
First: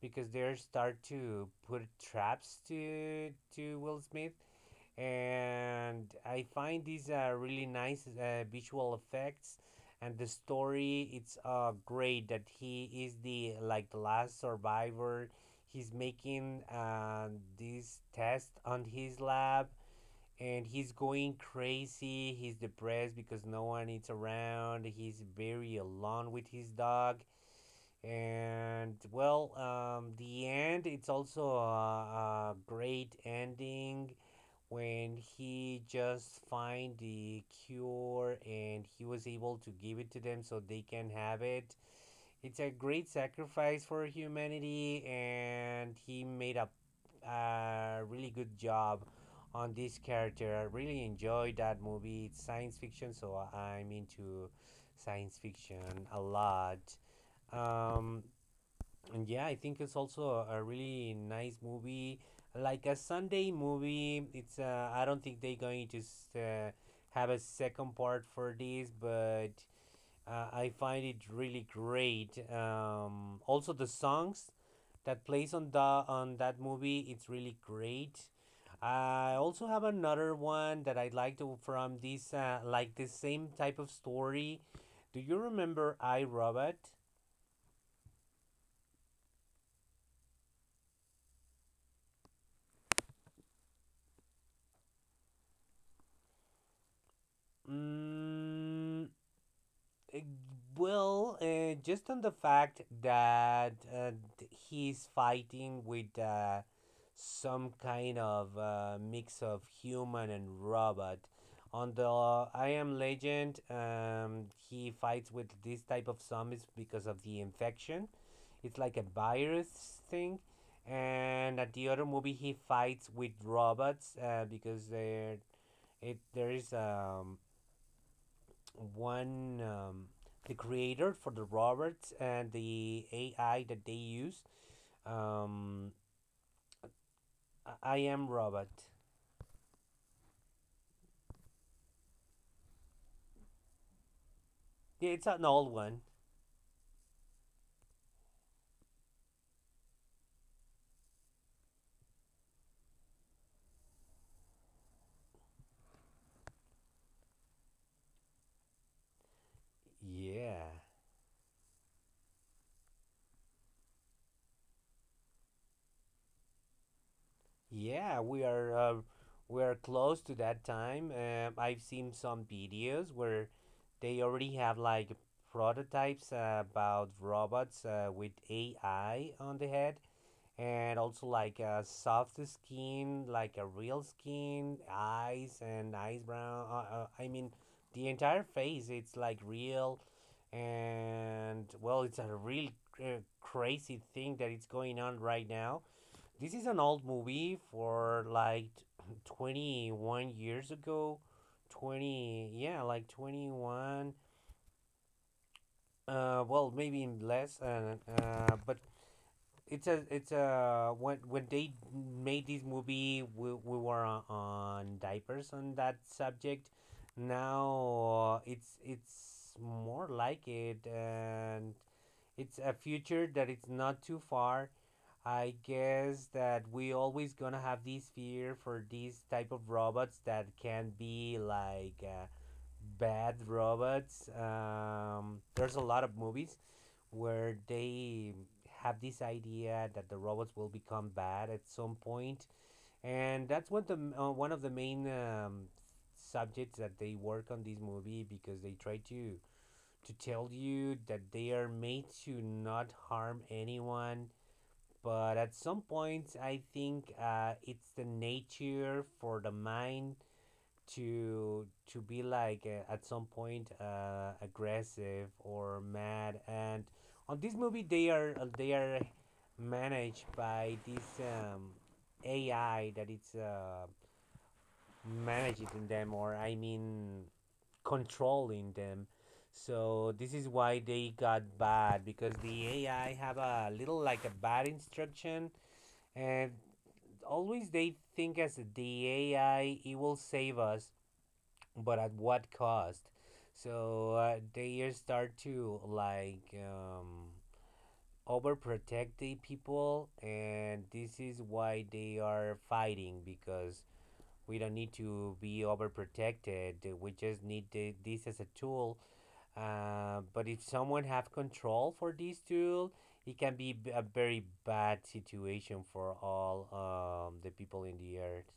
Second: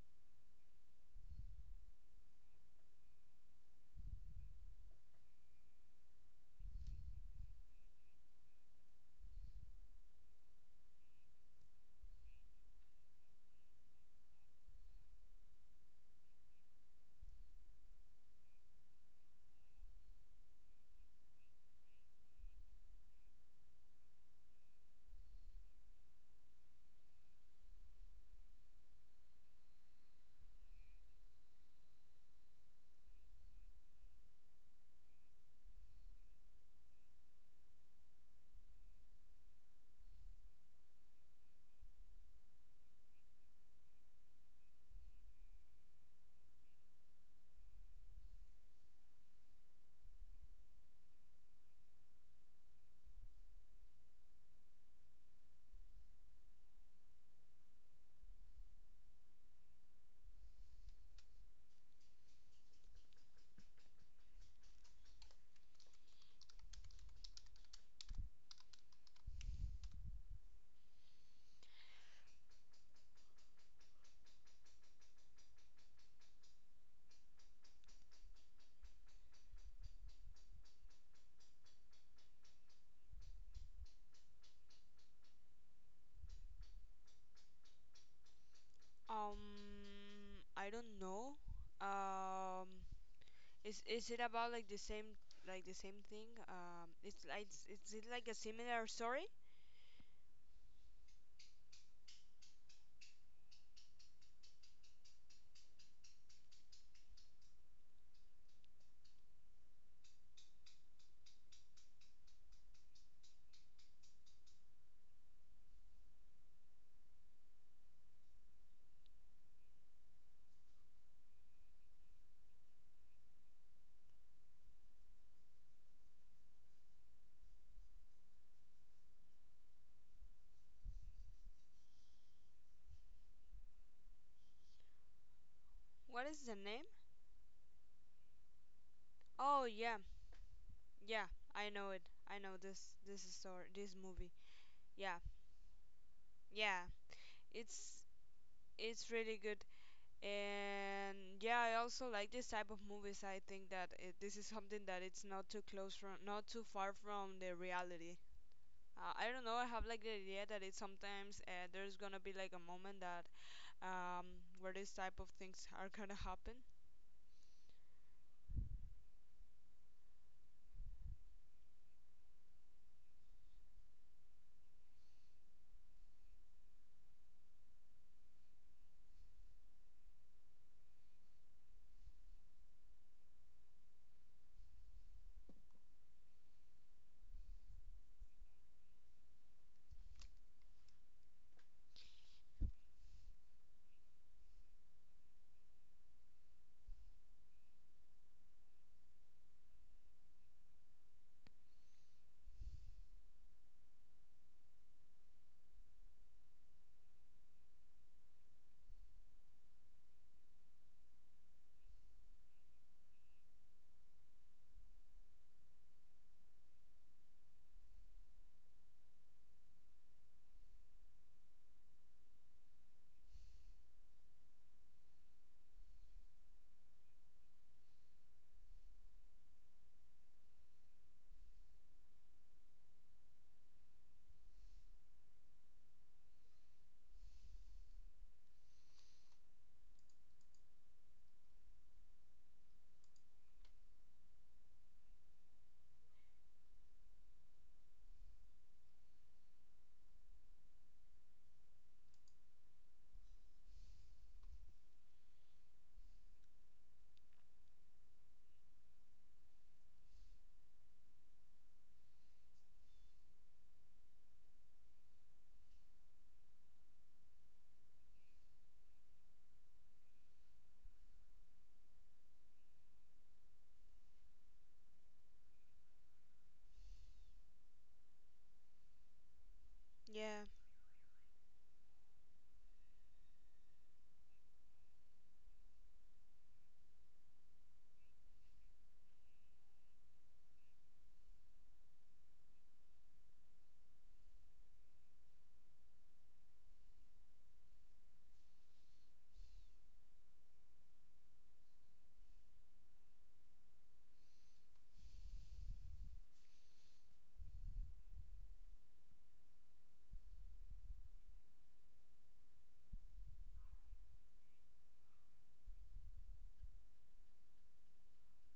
B: because they start to put traps to Will Smith. And I find these are really nice visual effects, and the story it's great that he is the like the last survivor. He's making this test on his lab, and he's going crazy. He's depressed because no one is around. He's very alone with his dog. And well, the end. It's also a great ending when he just find the cure, and he was able to give it to them so they can have it. It's a great sacrifice for humanity, and he made a really good job on this character. I really enjoyed that movie. It's science fiction, so I'm into science fiction a lot. um and yeah, I think it's also a really nice movie, like a Sunday movie. It's I don't think they're going to have a second part for this, but I find it really great. Also the songs that plays on the on that movie, it's really great. I also have another one that I like to from this like the same type of story. Do you remember I Robot?
A: Um, I don't know. Um, is it about like the same thing? It's like, is it like a similar
B: Mm,
A: story?
B: Uh, Well, just on the fact that he's fighting with some kind of mix of human and robot. On the I Am Legend, he fights with this type of zombies because of the infection. It's like a virus thing. And at the other movie, he fights with robots because there is one the creator for the robots and the AI that they use. Um,
A: What is the name?
B: I am robot.
A: Oh yeah, yeah. I know it. I know this story. This movie.
B: Yeah,
A: Yeah,
B: it's an old one.
A: yeah. It's it's really good, and yeah, I also like this type of movies. I think that it, this is something that it's not too close from, not too far from the reality. I don't know, I have like the idea that
B: Yeah,
A: it sometimes, there's gonna be like a moment that, um where this type of things are gonna happen,
B: yeah, we are uh, we are close to that time. I've seen some videos where they already have like prototypes about robots with AI on the head, and also like a soft skin, like a real skin, eyes and eyes brown. I mean, the entire face. It's like real, and well, it's a real crazy thing that it's going on right now. This is an old movie for like [CLEARS THROAT] 21 years ago, twenty yeah, like twenty one. Well, maybe less. But it's a when they made this movie, we were on diapers on that subject now. It's more like it, and it's a future that it's not too far. I guess that we always gonna have this fear for these type of robots that can be like bad robots. There's a lot of movies where they have this idea that the robots will become bad at some point, and that's one of the main subjects that they work on this movie because they try to tell you that they are made to not harm anyone. But at some points, I think it's the nature for the mind to to be like at some point aggressive or mad. And on this movie they are managed by this AI that it's managing them, or I mean controlling them. So this
A: yeah.
B: is why they got bad, because the AI have a little like a bad instruction, and always they think as the AI it will save us. But at what cost? So they start to like overprotect the people, and this is why they are fighting, because we don't need to be overprotected. We just need this as a tool. But if someone have control for this tool, it can be a very bad situation for all the people in the earth.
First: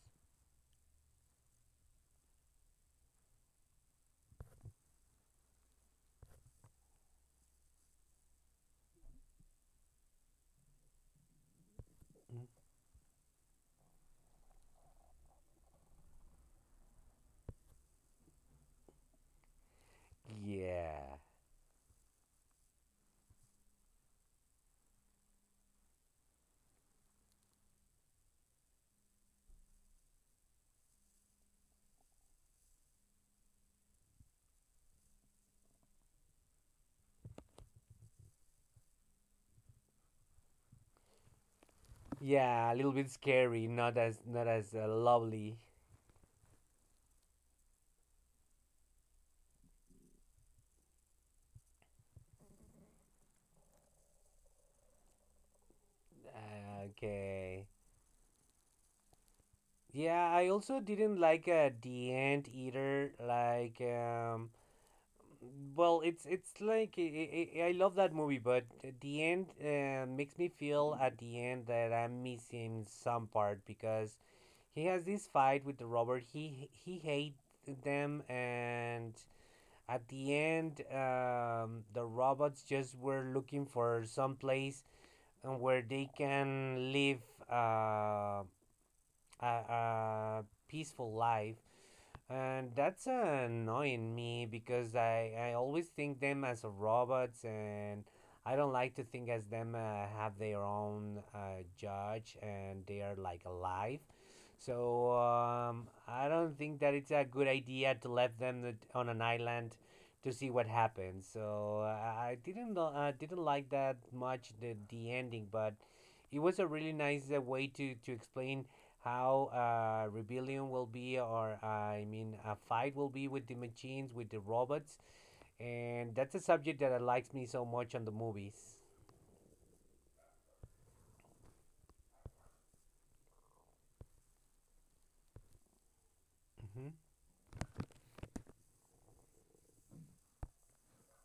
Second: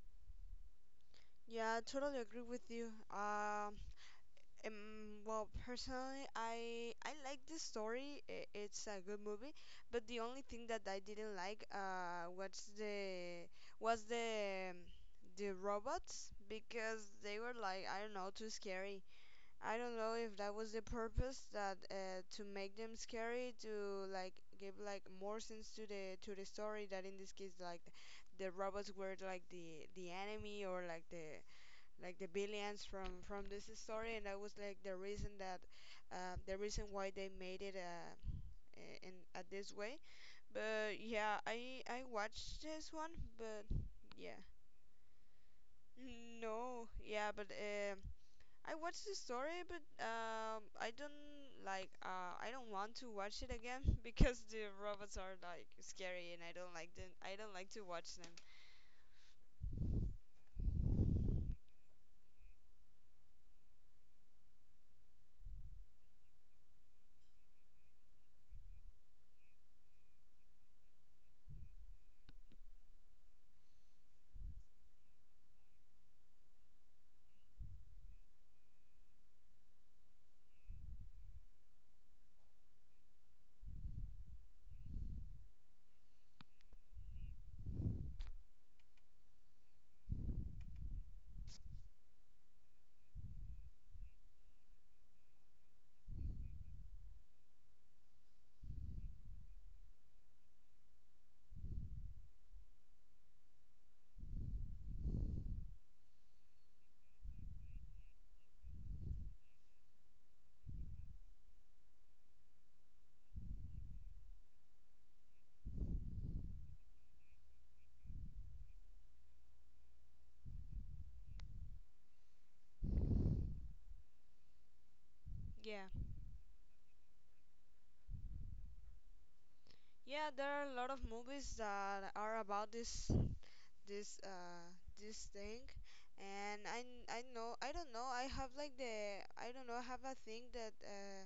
A: Yeah, I totally agree with you. Well, personally, I like the story. I- It's a good movie, but the only thing that I didn't like
B: Mm.
A: was the the robots because they were like, I don't know, too scary. I don't know if that was the
B: Yeah.
A: purpose, that to make them scary to like give like more sense to the story, that in this case like the robots were like the enemy or like the billions from this story, and that was like the reason that the reason why they made it in at this way. But yeah, I watched
B: Yeah, a
A: this
B: little
A: one,
B: bit
A: but
B: scary, not as
A: yeah,
B: lovely.
A: no, yeah, but I watched the story, but I don't like I don't want to watch it again [LAUGHS] because the robots are like scary, and I don't like them. I don't
B: Okay.
A: like to watch them.
B: Yeah, I also didn't like the end either. Like, well, it's like I love that movie, but the end makes me feel at the end that I'm missing some part because he has this fight with the Robert. He hates them, and at the end the robots just were looking for some place. And where they can live uh, a peaceful life. And that's annoying me because I always think them as robots, and I don't like to think as them have their own judge and they are like alive. So I don't think that it's a good idea to let them on an island to see what happens. So I didn't like that much the ending, but it was a really nice way to explain how rebellion will be, or I mean, a fight will be with the machines, with the robots,
A: Yeah.
B: and that's a subject that I likes me so much on the movies.
A: Yeah, there are a lot of movies that are about this this uh thing, and I
B: Hmm.
A: n- I know, I don't know, I have like the, I don't know, I have a thing that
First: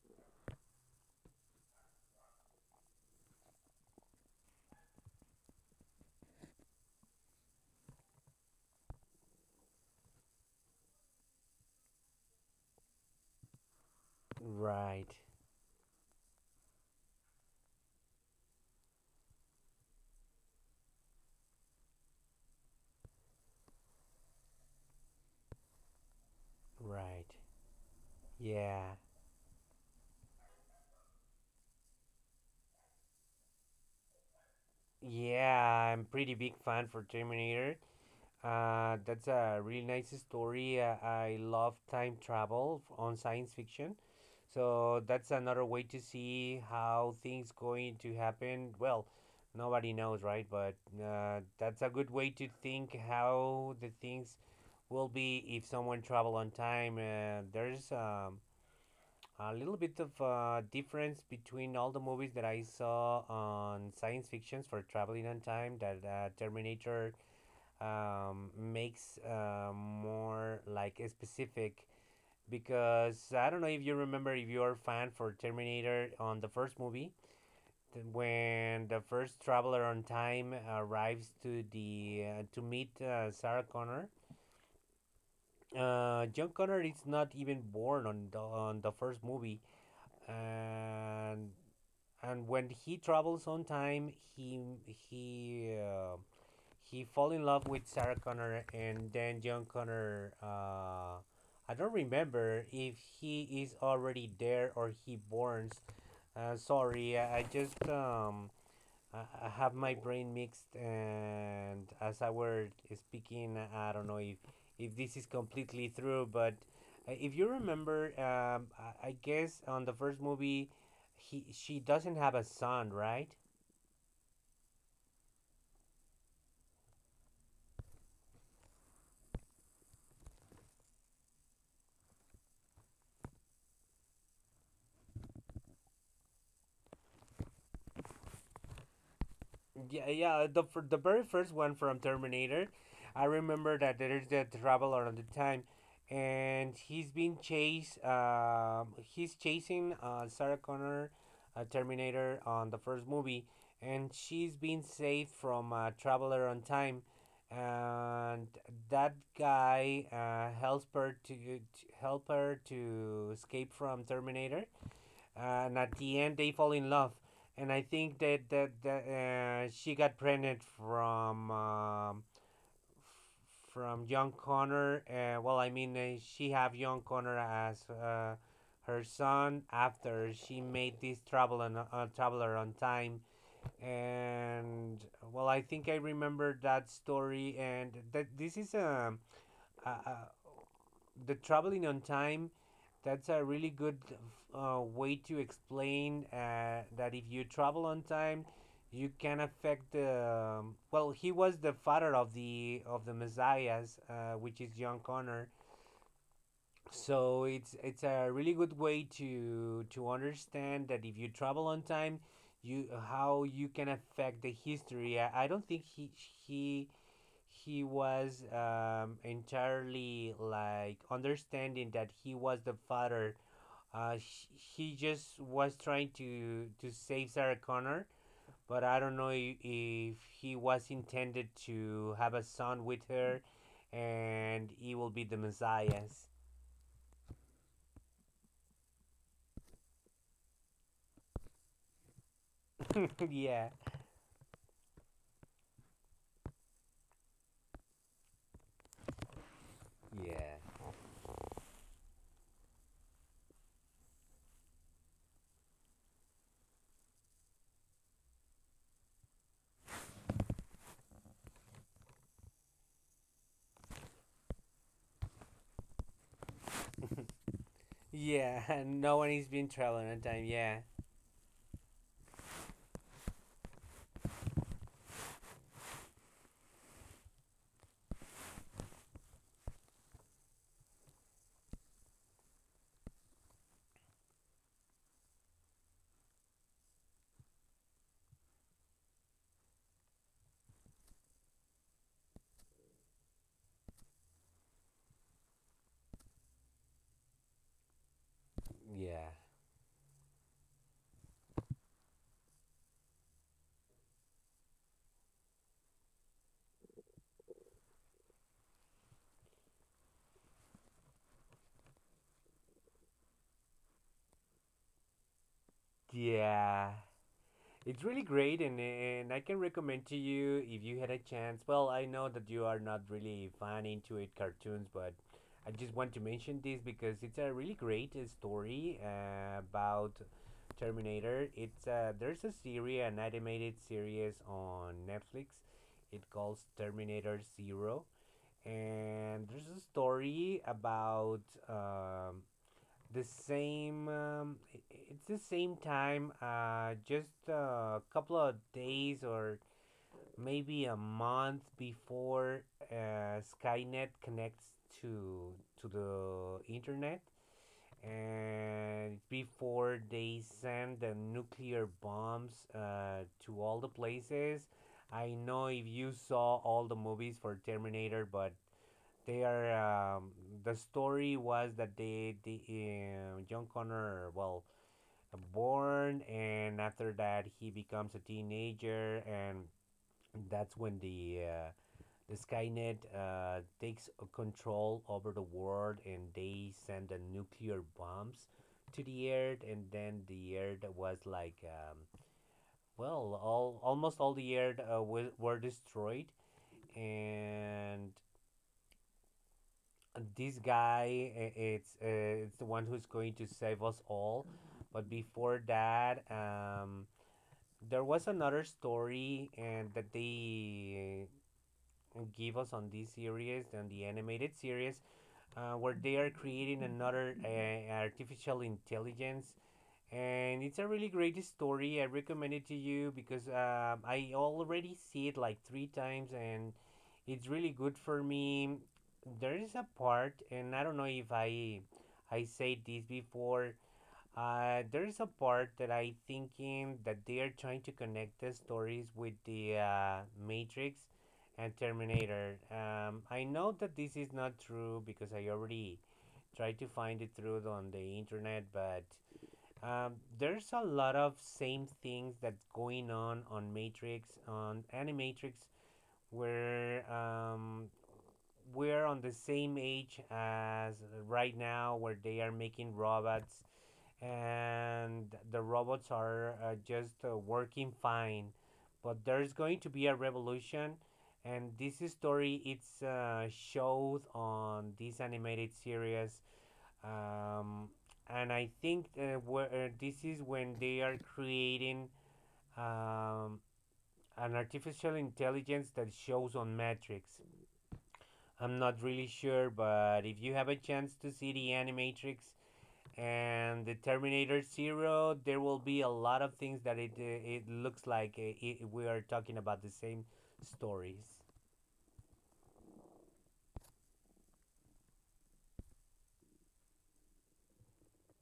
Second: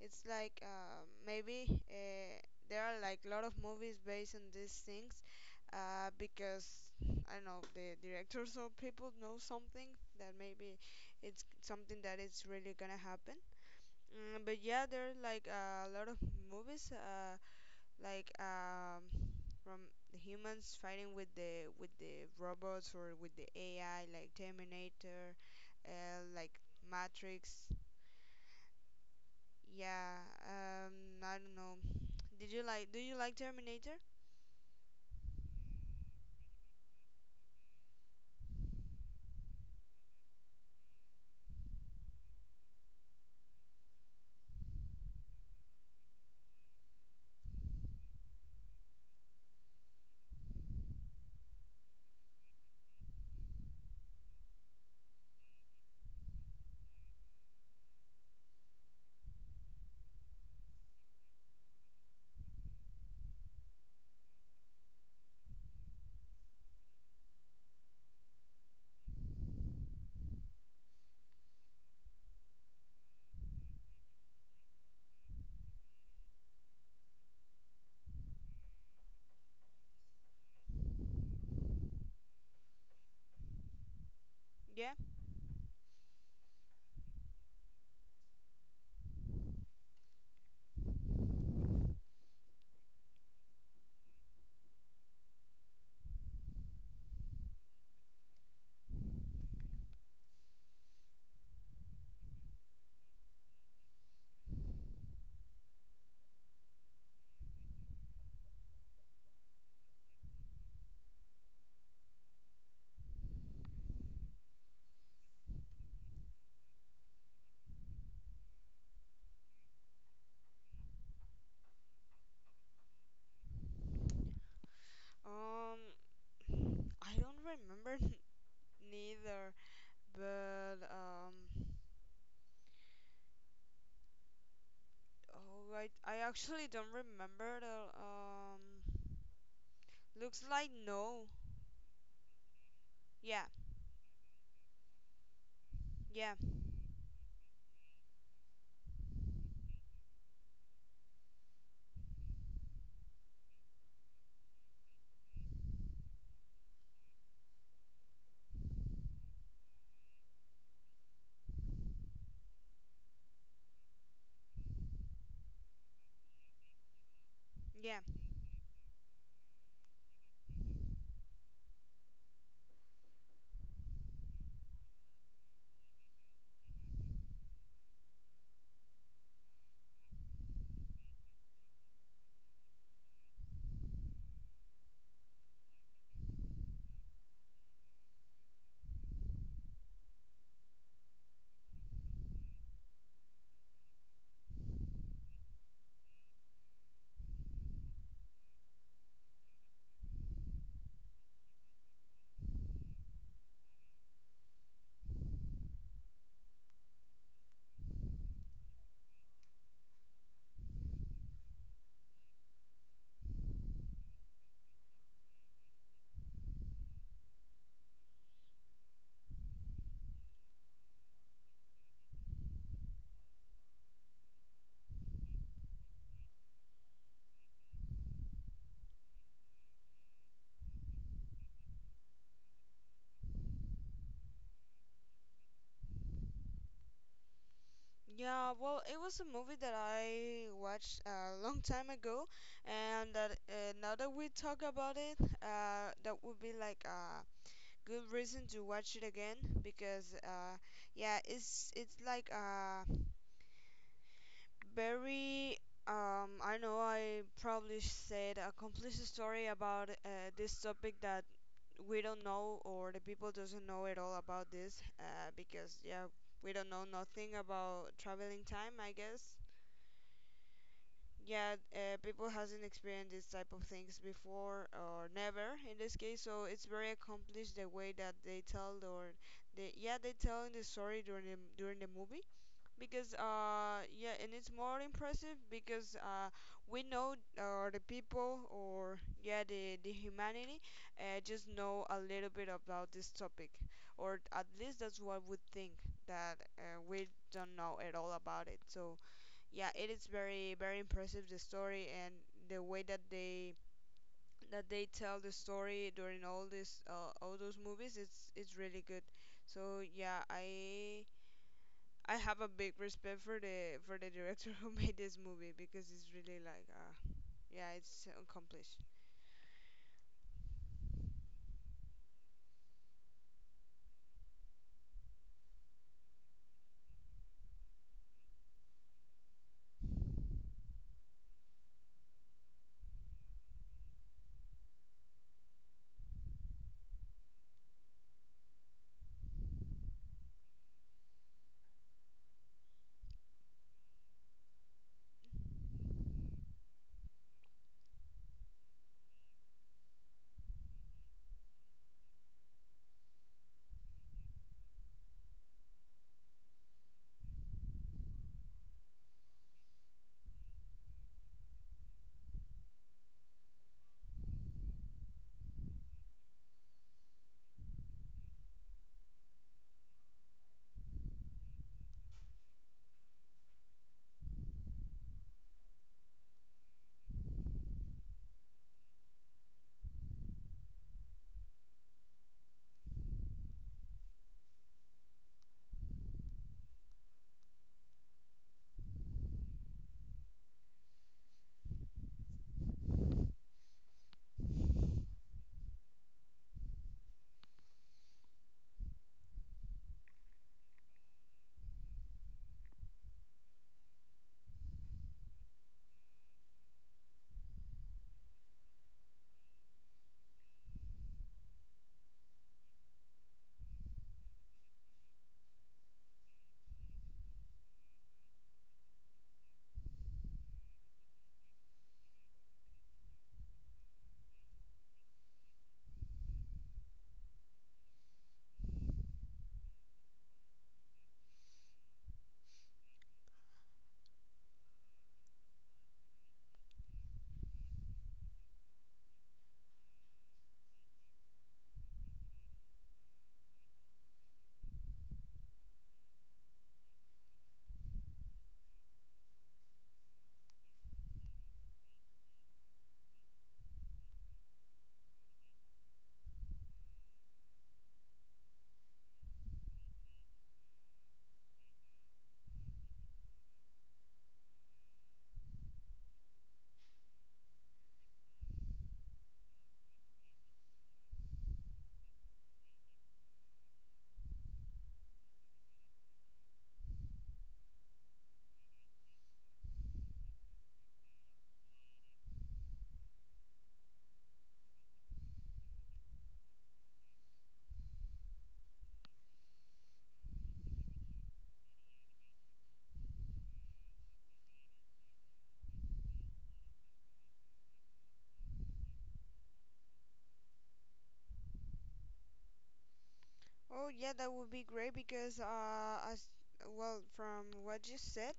A: it's like maybe uh, there are like a lot of movies based on these things because I don't know, the directors or people know something that maybe it's something that is really gonna happen. Mm, but yeah, there
B: Right,
A: are like a lot of movies, like um, from the humans fighting with the robots or with the AI, like Terminator, like
B: right,
A: Matrix.
B: yeah,
A: Yeah, um, I don't know. Did you like? Do you like Terminator?
B: yeah. I'm pretty big fan for Terminator. That's a really nice story. I love time travel on science fiction. So that's another way to see how things going to happen. Well, nobody knows, right? But that's a good way to think how the things will be if someone travel on time. There's a little bit of difference between all the movies that I saw on science fictions for traveling on time. That Terminator makes more like specific, because I don't know if you remember, if you're a fan for Terminator. On the first movie, when the first traveler on time arrives to the to meet Sarah Connor.
A: Yeah.
B: John Connor is not even born on the first movie, and when he travels on time, he fall in love with Sarah Connor and then John Connor. I don't remember if he is already there or he borns. Sorry, I just I have my brain mixed, and as I were speaking, I don't know if this is completely true, but if you remember, I guess on the first movie, he she doesn't have a son, right?
A: Um, I don't remember [LAUGHS] neither, but oh, I actually don't remember the.
B: Yeah,
A: Looks
B: yeah. The
A: like
B: for the very
A: no.
B: first one from Terminator, I
A: Yeah,
B: remember that there's the traveler at the time,
A: yeah,
B: and he's being chased. He's chasing Sarah Connor, Terminator on the first movie, and she's being saved from a traveler on time, and that guy helps her to help her to escape from Terminator. And at the end they fall in love, and I
A: yeah.
B: think that she got pregnant from John Connor. Well, I mean, she have John Connor as her son after she made this travel on traveler on time. And well, I think I remember that story. And that this is a the traveling on time, that's a really good way to explain that if you travel on time you can affect the well, he was the father of the messiahs which is John Connor. So it's a really good way to understand that if you travel on time you how you can affect the history. I don't think he he was entirely like understanding that he was the father. He just was trying to save Sarah Connor, but I don't know if he was intended to have a son with her, and he will be the Messiah.
A: Yeah, well, it was a movie that I watched a long time ago, and
B: [LAUGHS]
A: that
B: Yeah.
A: now that we talk about it, that would be like a good reason to watch it again because,
B: Yeah.
A: yeah, it's like a very I know I probably said a complete story about this topic that we don't know or the people doesn't know at all about this because yeah, we don't know nothing about traveling time,
B: Yeah. [LAUGHS]
A: I
B: No one
A: guess.
B: is being traveling on time. Yeah,
A: Yeah, people hasn't experienced this type of things before or never in this case, so it's very accomplished the way that they tell or they, yeah, they telling the story during the movie, because yeah, and it's more impressive because we know or the people, or yeah, the humanity, just know a little bit about this topic, or at least that's what we think, that we don't know at all about it. So
B: yeah.
A: yeah, it is very very impressive, the story and the way that they tell the story during all this, all those movies. It's really good. So yeah, I have a big respect for the director [LAUGHS] who made this movie, because it's really like
B: Yeah.
A: yeah,
B: It's
A: it's
B: really great,
A: accomplished.
B: and I can recommend to you if you had a chance. Well, I know that you are not really fan into it cartoons, but I just want to mention this because it's a really great story about Terminator. It's There's a series, an animated series on Netflix. It calls Terminator Zero, and there's a story about um, the same it's the same time just a couple of days or maybe a month before Skynet connects to to the internet, and before they send the nuclear bombs to all the places. I know if you saw all the movies for Terminator, but they are. The story was that they, the John Connor, well, born, and after that he becomes a teenager, and that's when the Skynet takes control over the world, and they send the nuclear bombs to the Earth, and then the Earth was like, well, all almost all the Earth were destroyed, and this guy it's the one who's going to save us all. But before that there was another story, and that they give us on this series, on the animated series, where they are creating another artificial intelligence. And it's a really great story. I recommend it to you because I already see it like three times, and it's really good for me. There is a part, and I don't know if I I said this before. There is a part that I thinking that they are trying to connect the stories with the Matrix and Terminator. I know that this is not true because I already tried to find it through on the internet, but there's a lot of same things that's going on Matrix, on Animatrix, where we're on the same age as right now, where they are making robots, and the robots are just working fine. But there's going to be a revolution, and this story it's showed on this animated series, um, and I think where, this is when they are creating um, an artificial intelligence that shows on Matrix. I'm not really sure, but if you have a chance to see the Animatrix and the Terminator Zero, there will be a lot of things that it looks like we are talking about the same stories.
A: Oh yeah, that would be great because as well from what you said,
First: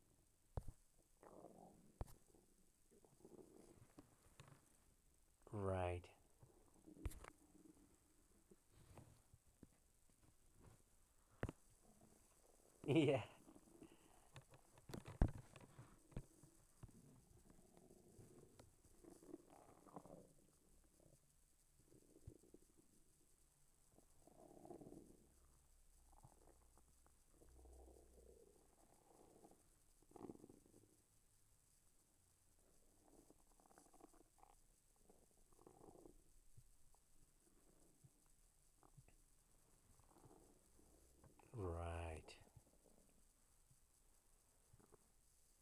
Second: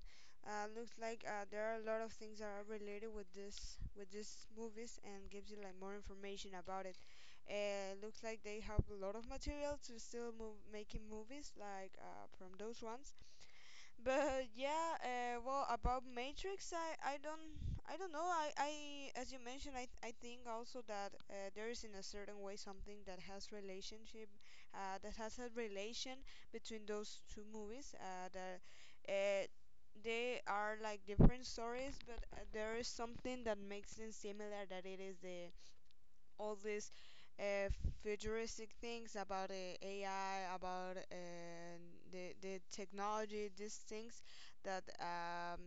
A: looks like there are a lot of things that are related with this with these movies and gives you like more
B: Right. [LAUGHS]
A: information about it. Looks like they have a lot of material to still move making movies like from those ones.
B: Yeah.
A: But yeah, well, about Matrix, I don't, I don't know. I As you mentioned, I, th- I think also that there is in a certain way something that has relationship, that has a relation between those two movies. That uh, they are like different stories, but there is something that makes them similar. That it is the all these uh, futuristic things about, AI, about uh, the
B: Right.
A: the technology, these things that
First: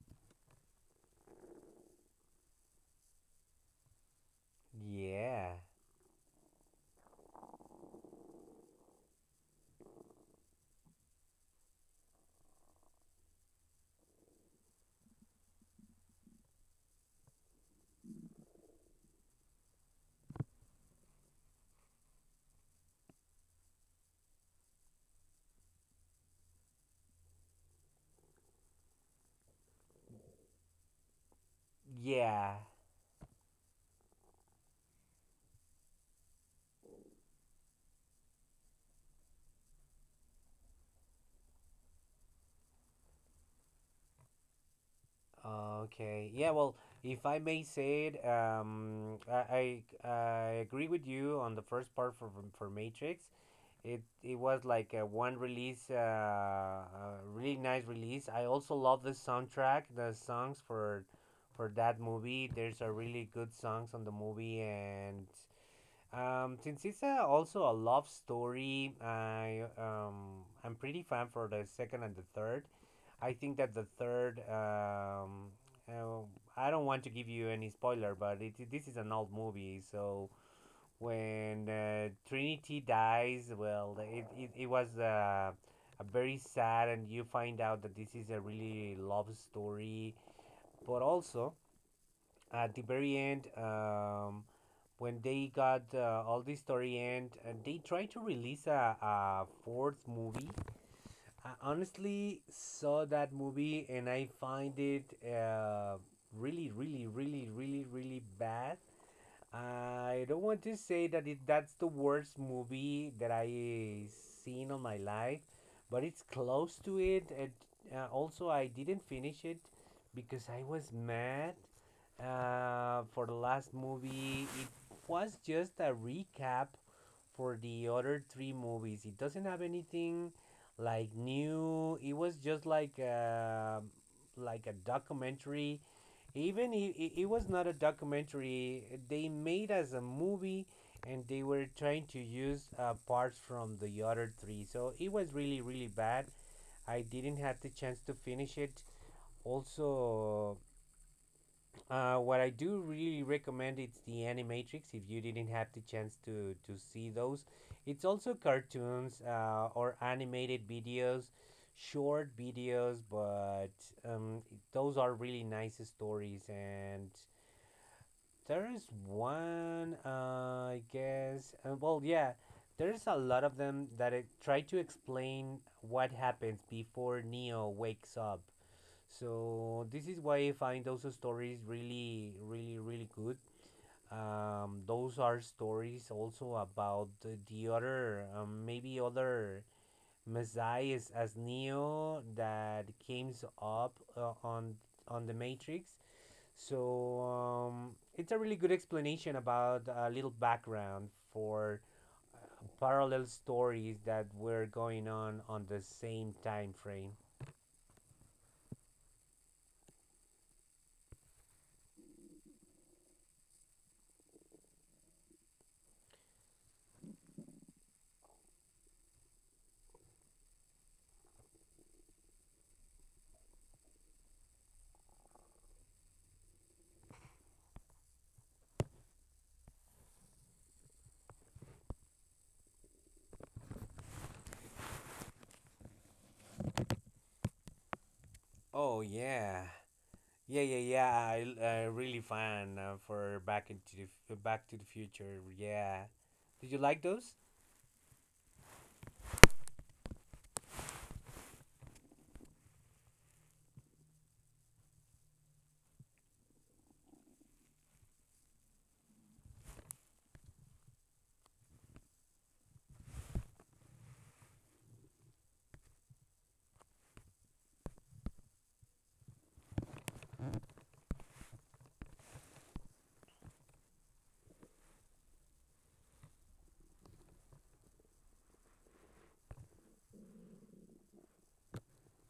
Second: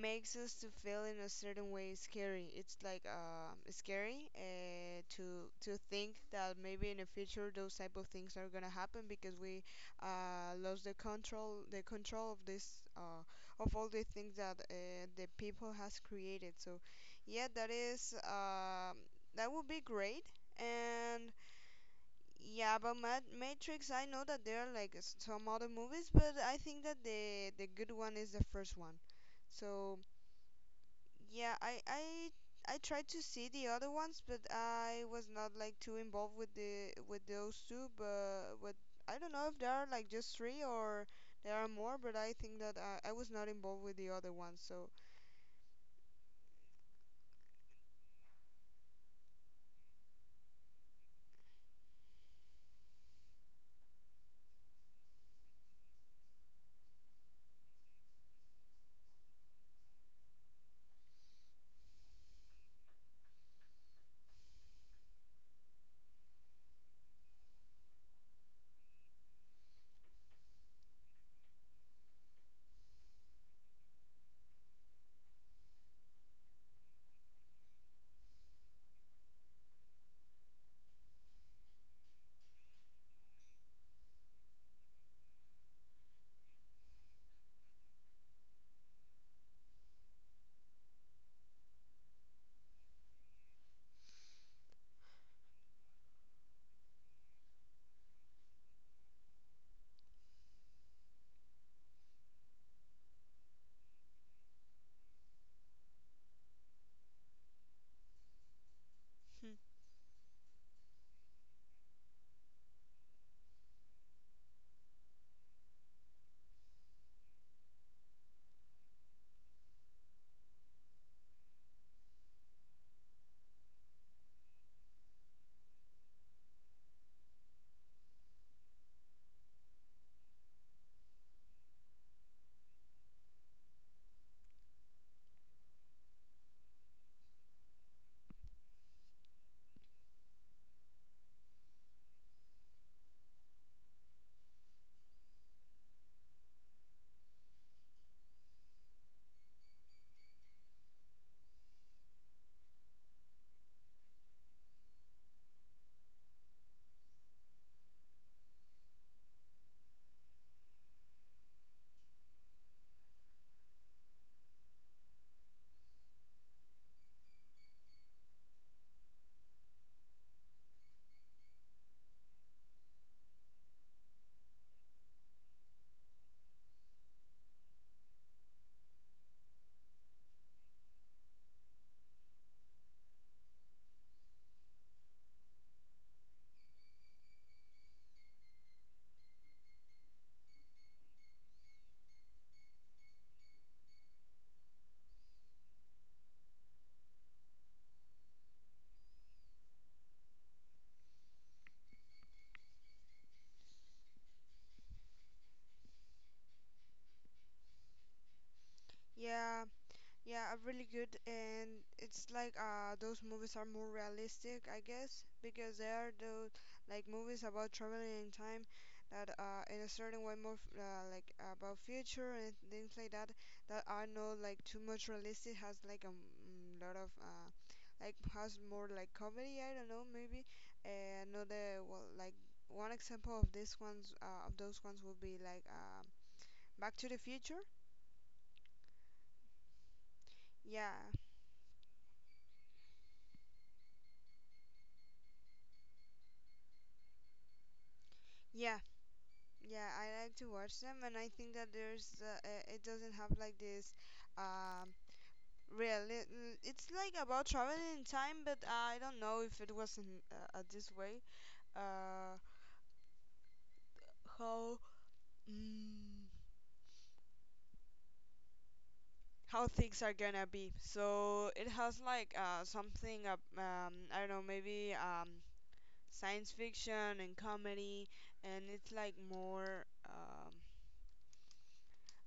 A: makes us to feel in a certain way scary. It's like scary
B: Yeah.
A: to think that maybe in the future those type of things are gonna happen, because we lost the control, of this of all the things that the people has created. So yeah, that is. That would be great. And yeah, about Matrix, I know that there are like some other movies, but I think that the good one is the first one. So yeah, I I
B: Yeah.
A: I tried to see the other ones, but I was not like too involved with the with those two. But I don't know if there are like just three or there are more. But I think that I was not involved with the other ones. So
B: Okay. Yeah, well, if I may say it, I agree with you on the first part for for Matrix. It was like a one release, a really nice release. I also love the soundtrack, the songs for that movie. There's a really good songs on the movie, and since it's a, also a love story, I'm pretty fan for the second and the third. I think that the third, uh, I don't want to give you any spoiler, but it, this is an old movie, so when Trinity dies, well, it was a very sad, and you find out that this is a really love story, but also at the very end, when they got all the story end, and they tried to release a fourth movie. I honestly saw that movie, and I find it really really really really really bad.
A: hmm,
B: I don't want to say that's the worst movie that I seen on my life, but it's close to it. And also, I didn't finish it because I was mad. For the last movie, it was just a recap for the other three movies. It doesn't have anything like new. It was just like like a documentary. It was not a documentary, they made as a movie, and they were trying to use parts from the other three, so it was really really bad. I didn't have the chance to finish it also. What I do really recommend it's the Animatrix, if you didn't have the chance to see those. It's also cartoons, or animated videos, short videos. But um, those are really nice stories. And there is one, I guess. Yeah, there's a lot of them that it try to explain what happens before Neo wakes up. So this is why I find those stories really, really, really good. Those are stories also about the other, maybe other messiahs as Neo that came up on the Matrix. So it's a really good explanation about a little background for uh, parallel stories that were going on the same time frame.
A: yeah, yeah, are really good, and it's like those movies are more realistic, I guess, because they are those like movies about traveling in time that in a certain way more f- like about future and things like that that are not like too much realistic. Has like a m- lot of like has more like comedy. I don't know, maybe. And another well, like one example of this ones of those ones would be like Back to the Future.
B: Oh yeah, yeah, yeah,
A: Yeah,
B: yeah. I really fan for Back to the Future. Yeah, did you like those?
A: yeah. Yeah, I like to watch them, and I think that there's it doesn't have like this um real. It's like about traveling in time, but I don't know if it wasn't this way. Uh, how mm, how things are gonna be. So it has like something up. I don't know, maybe science fiction and comedy, and it's like more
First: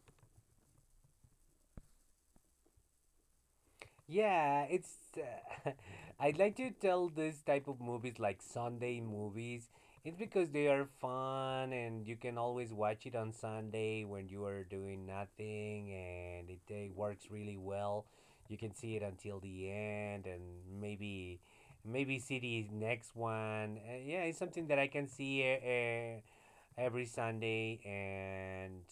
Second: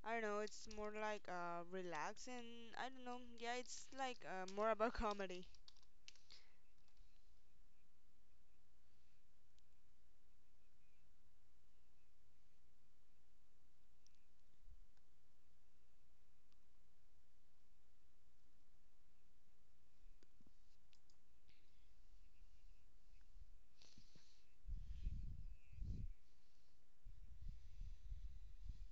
A: I don't know, it's more like relax, and I don't know, yeah, it's like
B: Yeah,
A: more about [LAUGHS]
B: it's.
A: comedy.
B: [LAUGHS] I'd like to tell this type of movies like Sunday movies. It's because they are fun and you can always watch it on Sunday when you are doing nothing, and it, works really well. You can see it until the end and maybe see the next one. Yeah, it's something that I can see every Sunday. And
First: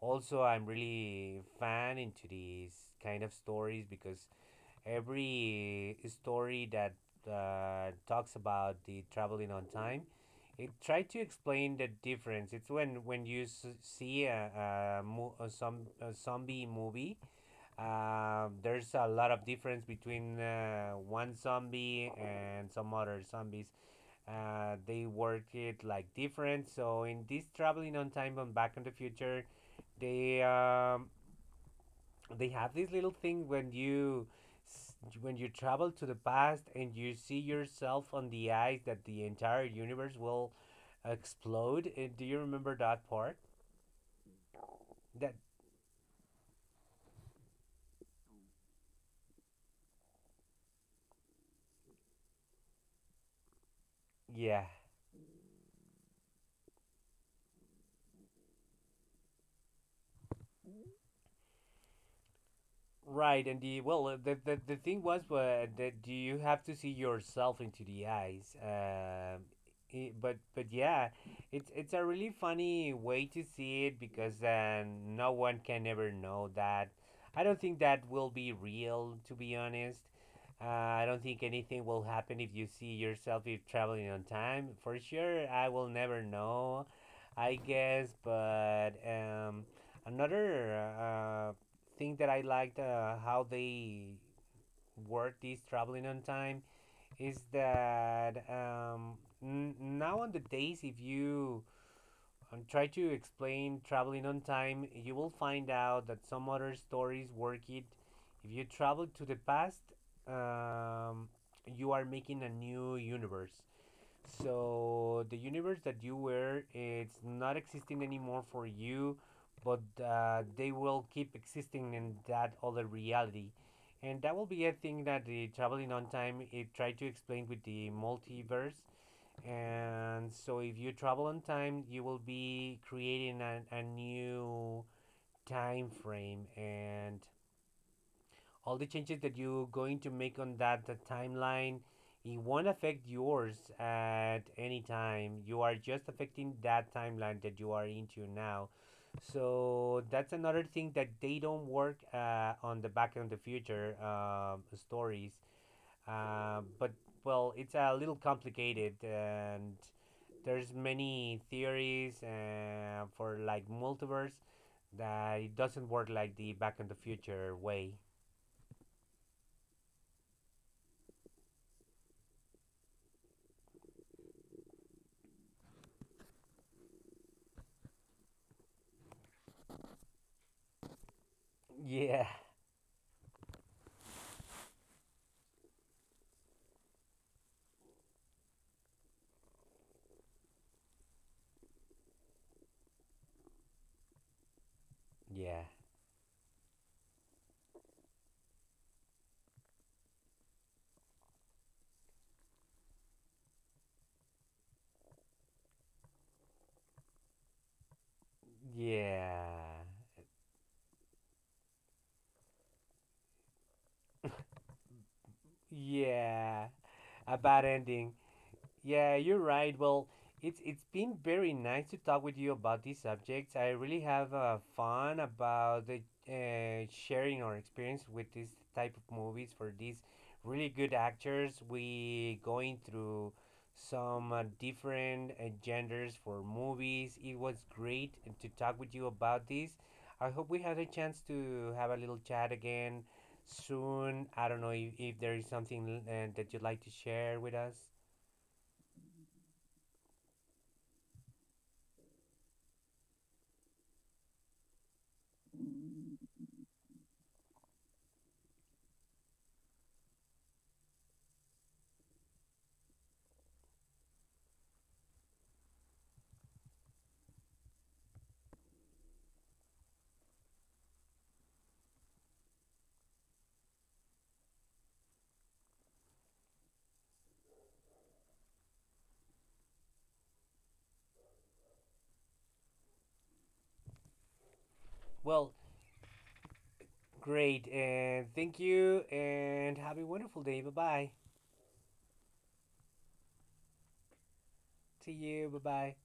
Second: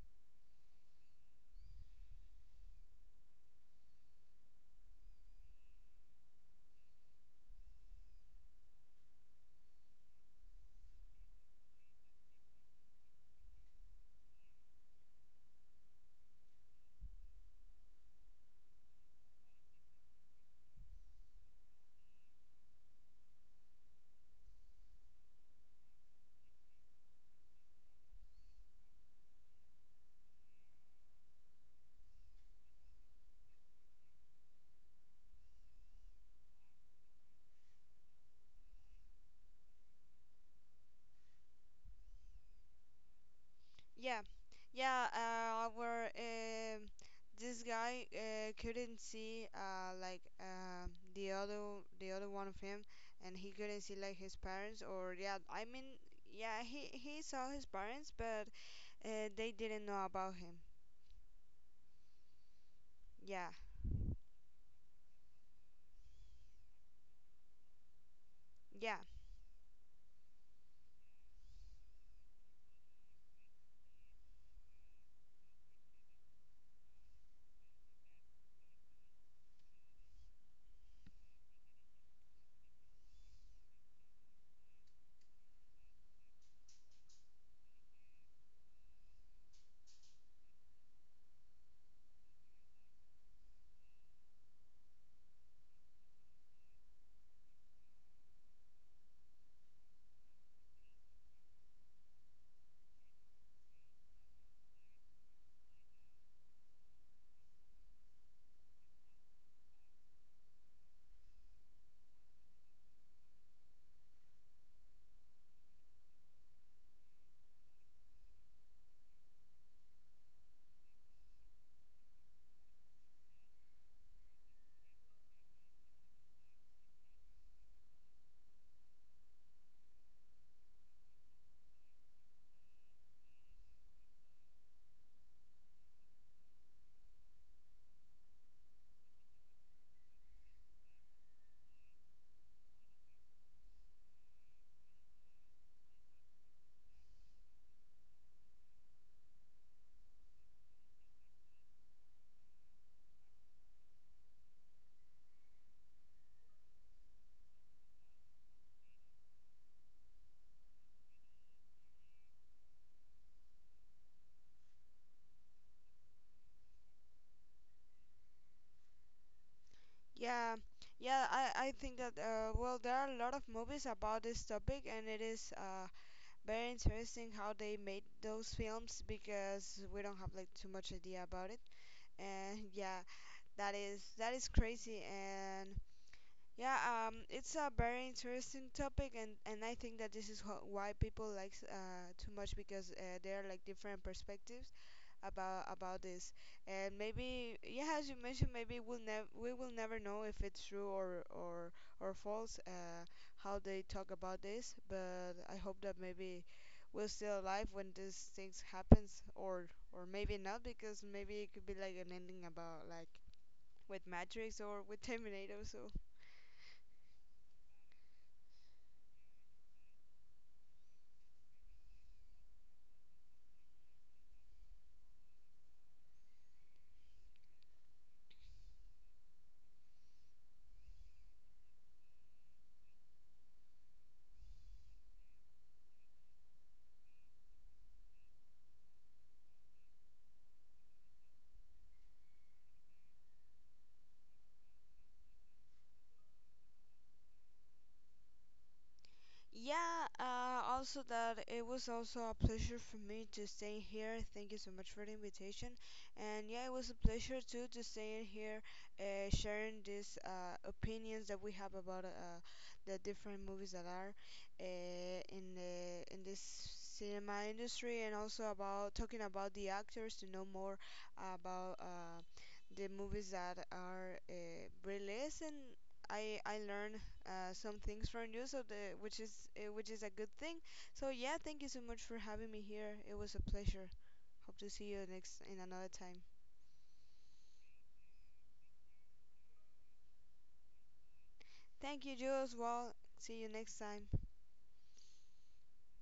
B: also I'm really fan into these kind of stories, because every story that talks about the traveling on time, it tried to explain the difference. It's when you see a zombie movie, there's a lot of difference between one zombie and some other zombies. They work it like different. So in this traveling on time on Back in the Future, they um, they have this little thing when you s- when you travel to the past and you see yourself on the ice, that the entire universe will explode. Do you remember that part?
A: Yeah, yeah,
B: That
A: where this guy couldn't see the other one of him, and he couldn't see like his
B: Yeah.
A: parents, or yeah, I mean, yeah, he saw his parents, but they didn't know about him.
B: Right,
A: Yeah,
B: and the well, the the thing was that do you have to see yourself into the eyes?
A: yeah,
B: I But yeah, it's a really funny way to see it, because then no one can ever know that. I don't think that will be real, to be honest. Uh, I don't think anything will happen if you see yourself if traveling on time. For sure, I will never know, I guess. But another. Thing that I liked how they work this traveling on time is that now on the days, if you try to explain traveling on time, you will find out that some other stories work it. If you travel to the past, um, you are making a new universe. So the universe that you were, it's not existing anymore for you, but they will keep existing in that other reality. And that will be a thing that the traveling on time it tried to explain with the multiverse. And so if you travel on time, you will be creating a new time frame, and all the changes that you're going to make on that timeline, it won't affect yours. At any time you are just affecting that timeline that you are into now. So that's another thing that they don't work on the Back end of the Future stories. But well, it's a little complicated, and there's many theories for like multiverse that it doesn't work like the Back in the Future way.
A: yeah. Yeah, I think that well, there are a lot of movies about this topic, and it is very interesting how they made those films, because we don't have like too much idea about it,
B: Yeah,
A: and yeah, that is, that is crazy, and yeah, it's a very interesting topic, and I think that this is wh- why people like too much, because there are like different perspectives
B: yeah,
A: about this, and maybe yeah, as you mentioned, maybe we will never know if it's true or false, how they talk about this, but I hope that maybe we're still alive when these things happens,
B: yeah,
A: or maybe not, because maybe it could be like an ending about like with Matrix or with Terminator, so
B: yeah. A bad ending. Yeah, you're right. Well, it's been very nice to talk with you about these subjects. I really have fun about sharing our experience with this type of movies, for these really good actors. We going through some different genders for movies. It was great to talk with you about this. I hope we had a chance to have a little chat again soon. I don't know if there is something that you'd like to share with us.
A: yeah, also that it was also a pleasure for me to stay here. Thank you so much for the invitation. And yeah, it was a pleasure too to stay in here, sharing these opinions that we have about the different movies that are in the in this cinema industry, and also about talking about the actors to know more about the movies that are released. And I learned some things from you, so the which is a good thing. So yeah, thank you so much for having me here. It was a pleasure. Hope to see you next
B: Well,
A: in another time.
B: great, and thank you, and have a wonderful day. Bye bye.
A: Thank you, Jules. Well. See you next time.
B: See you. Bye bye.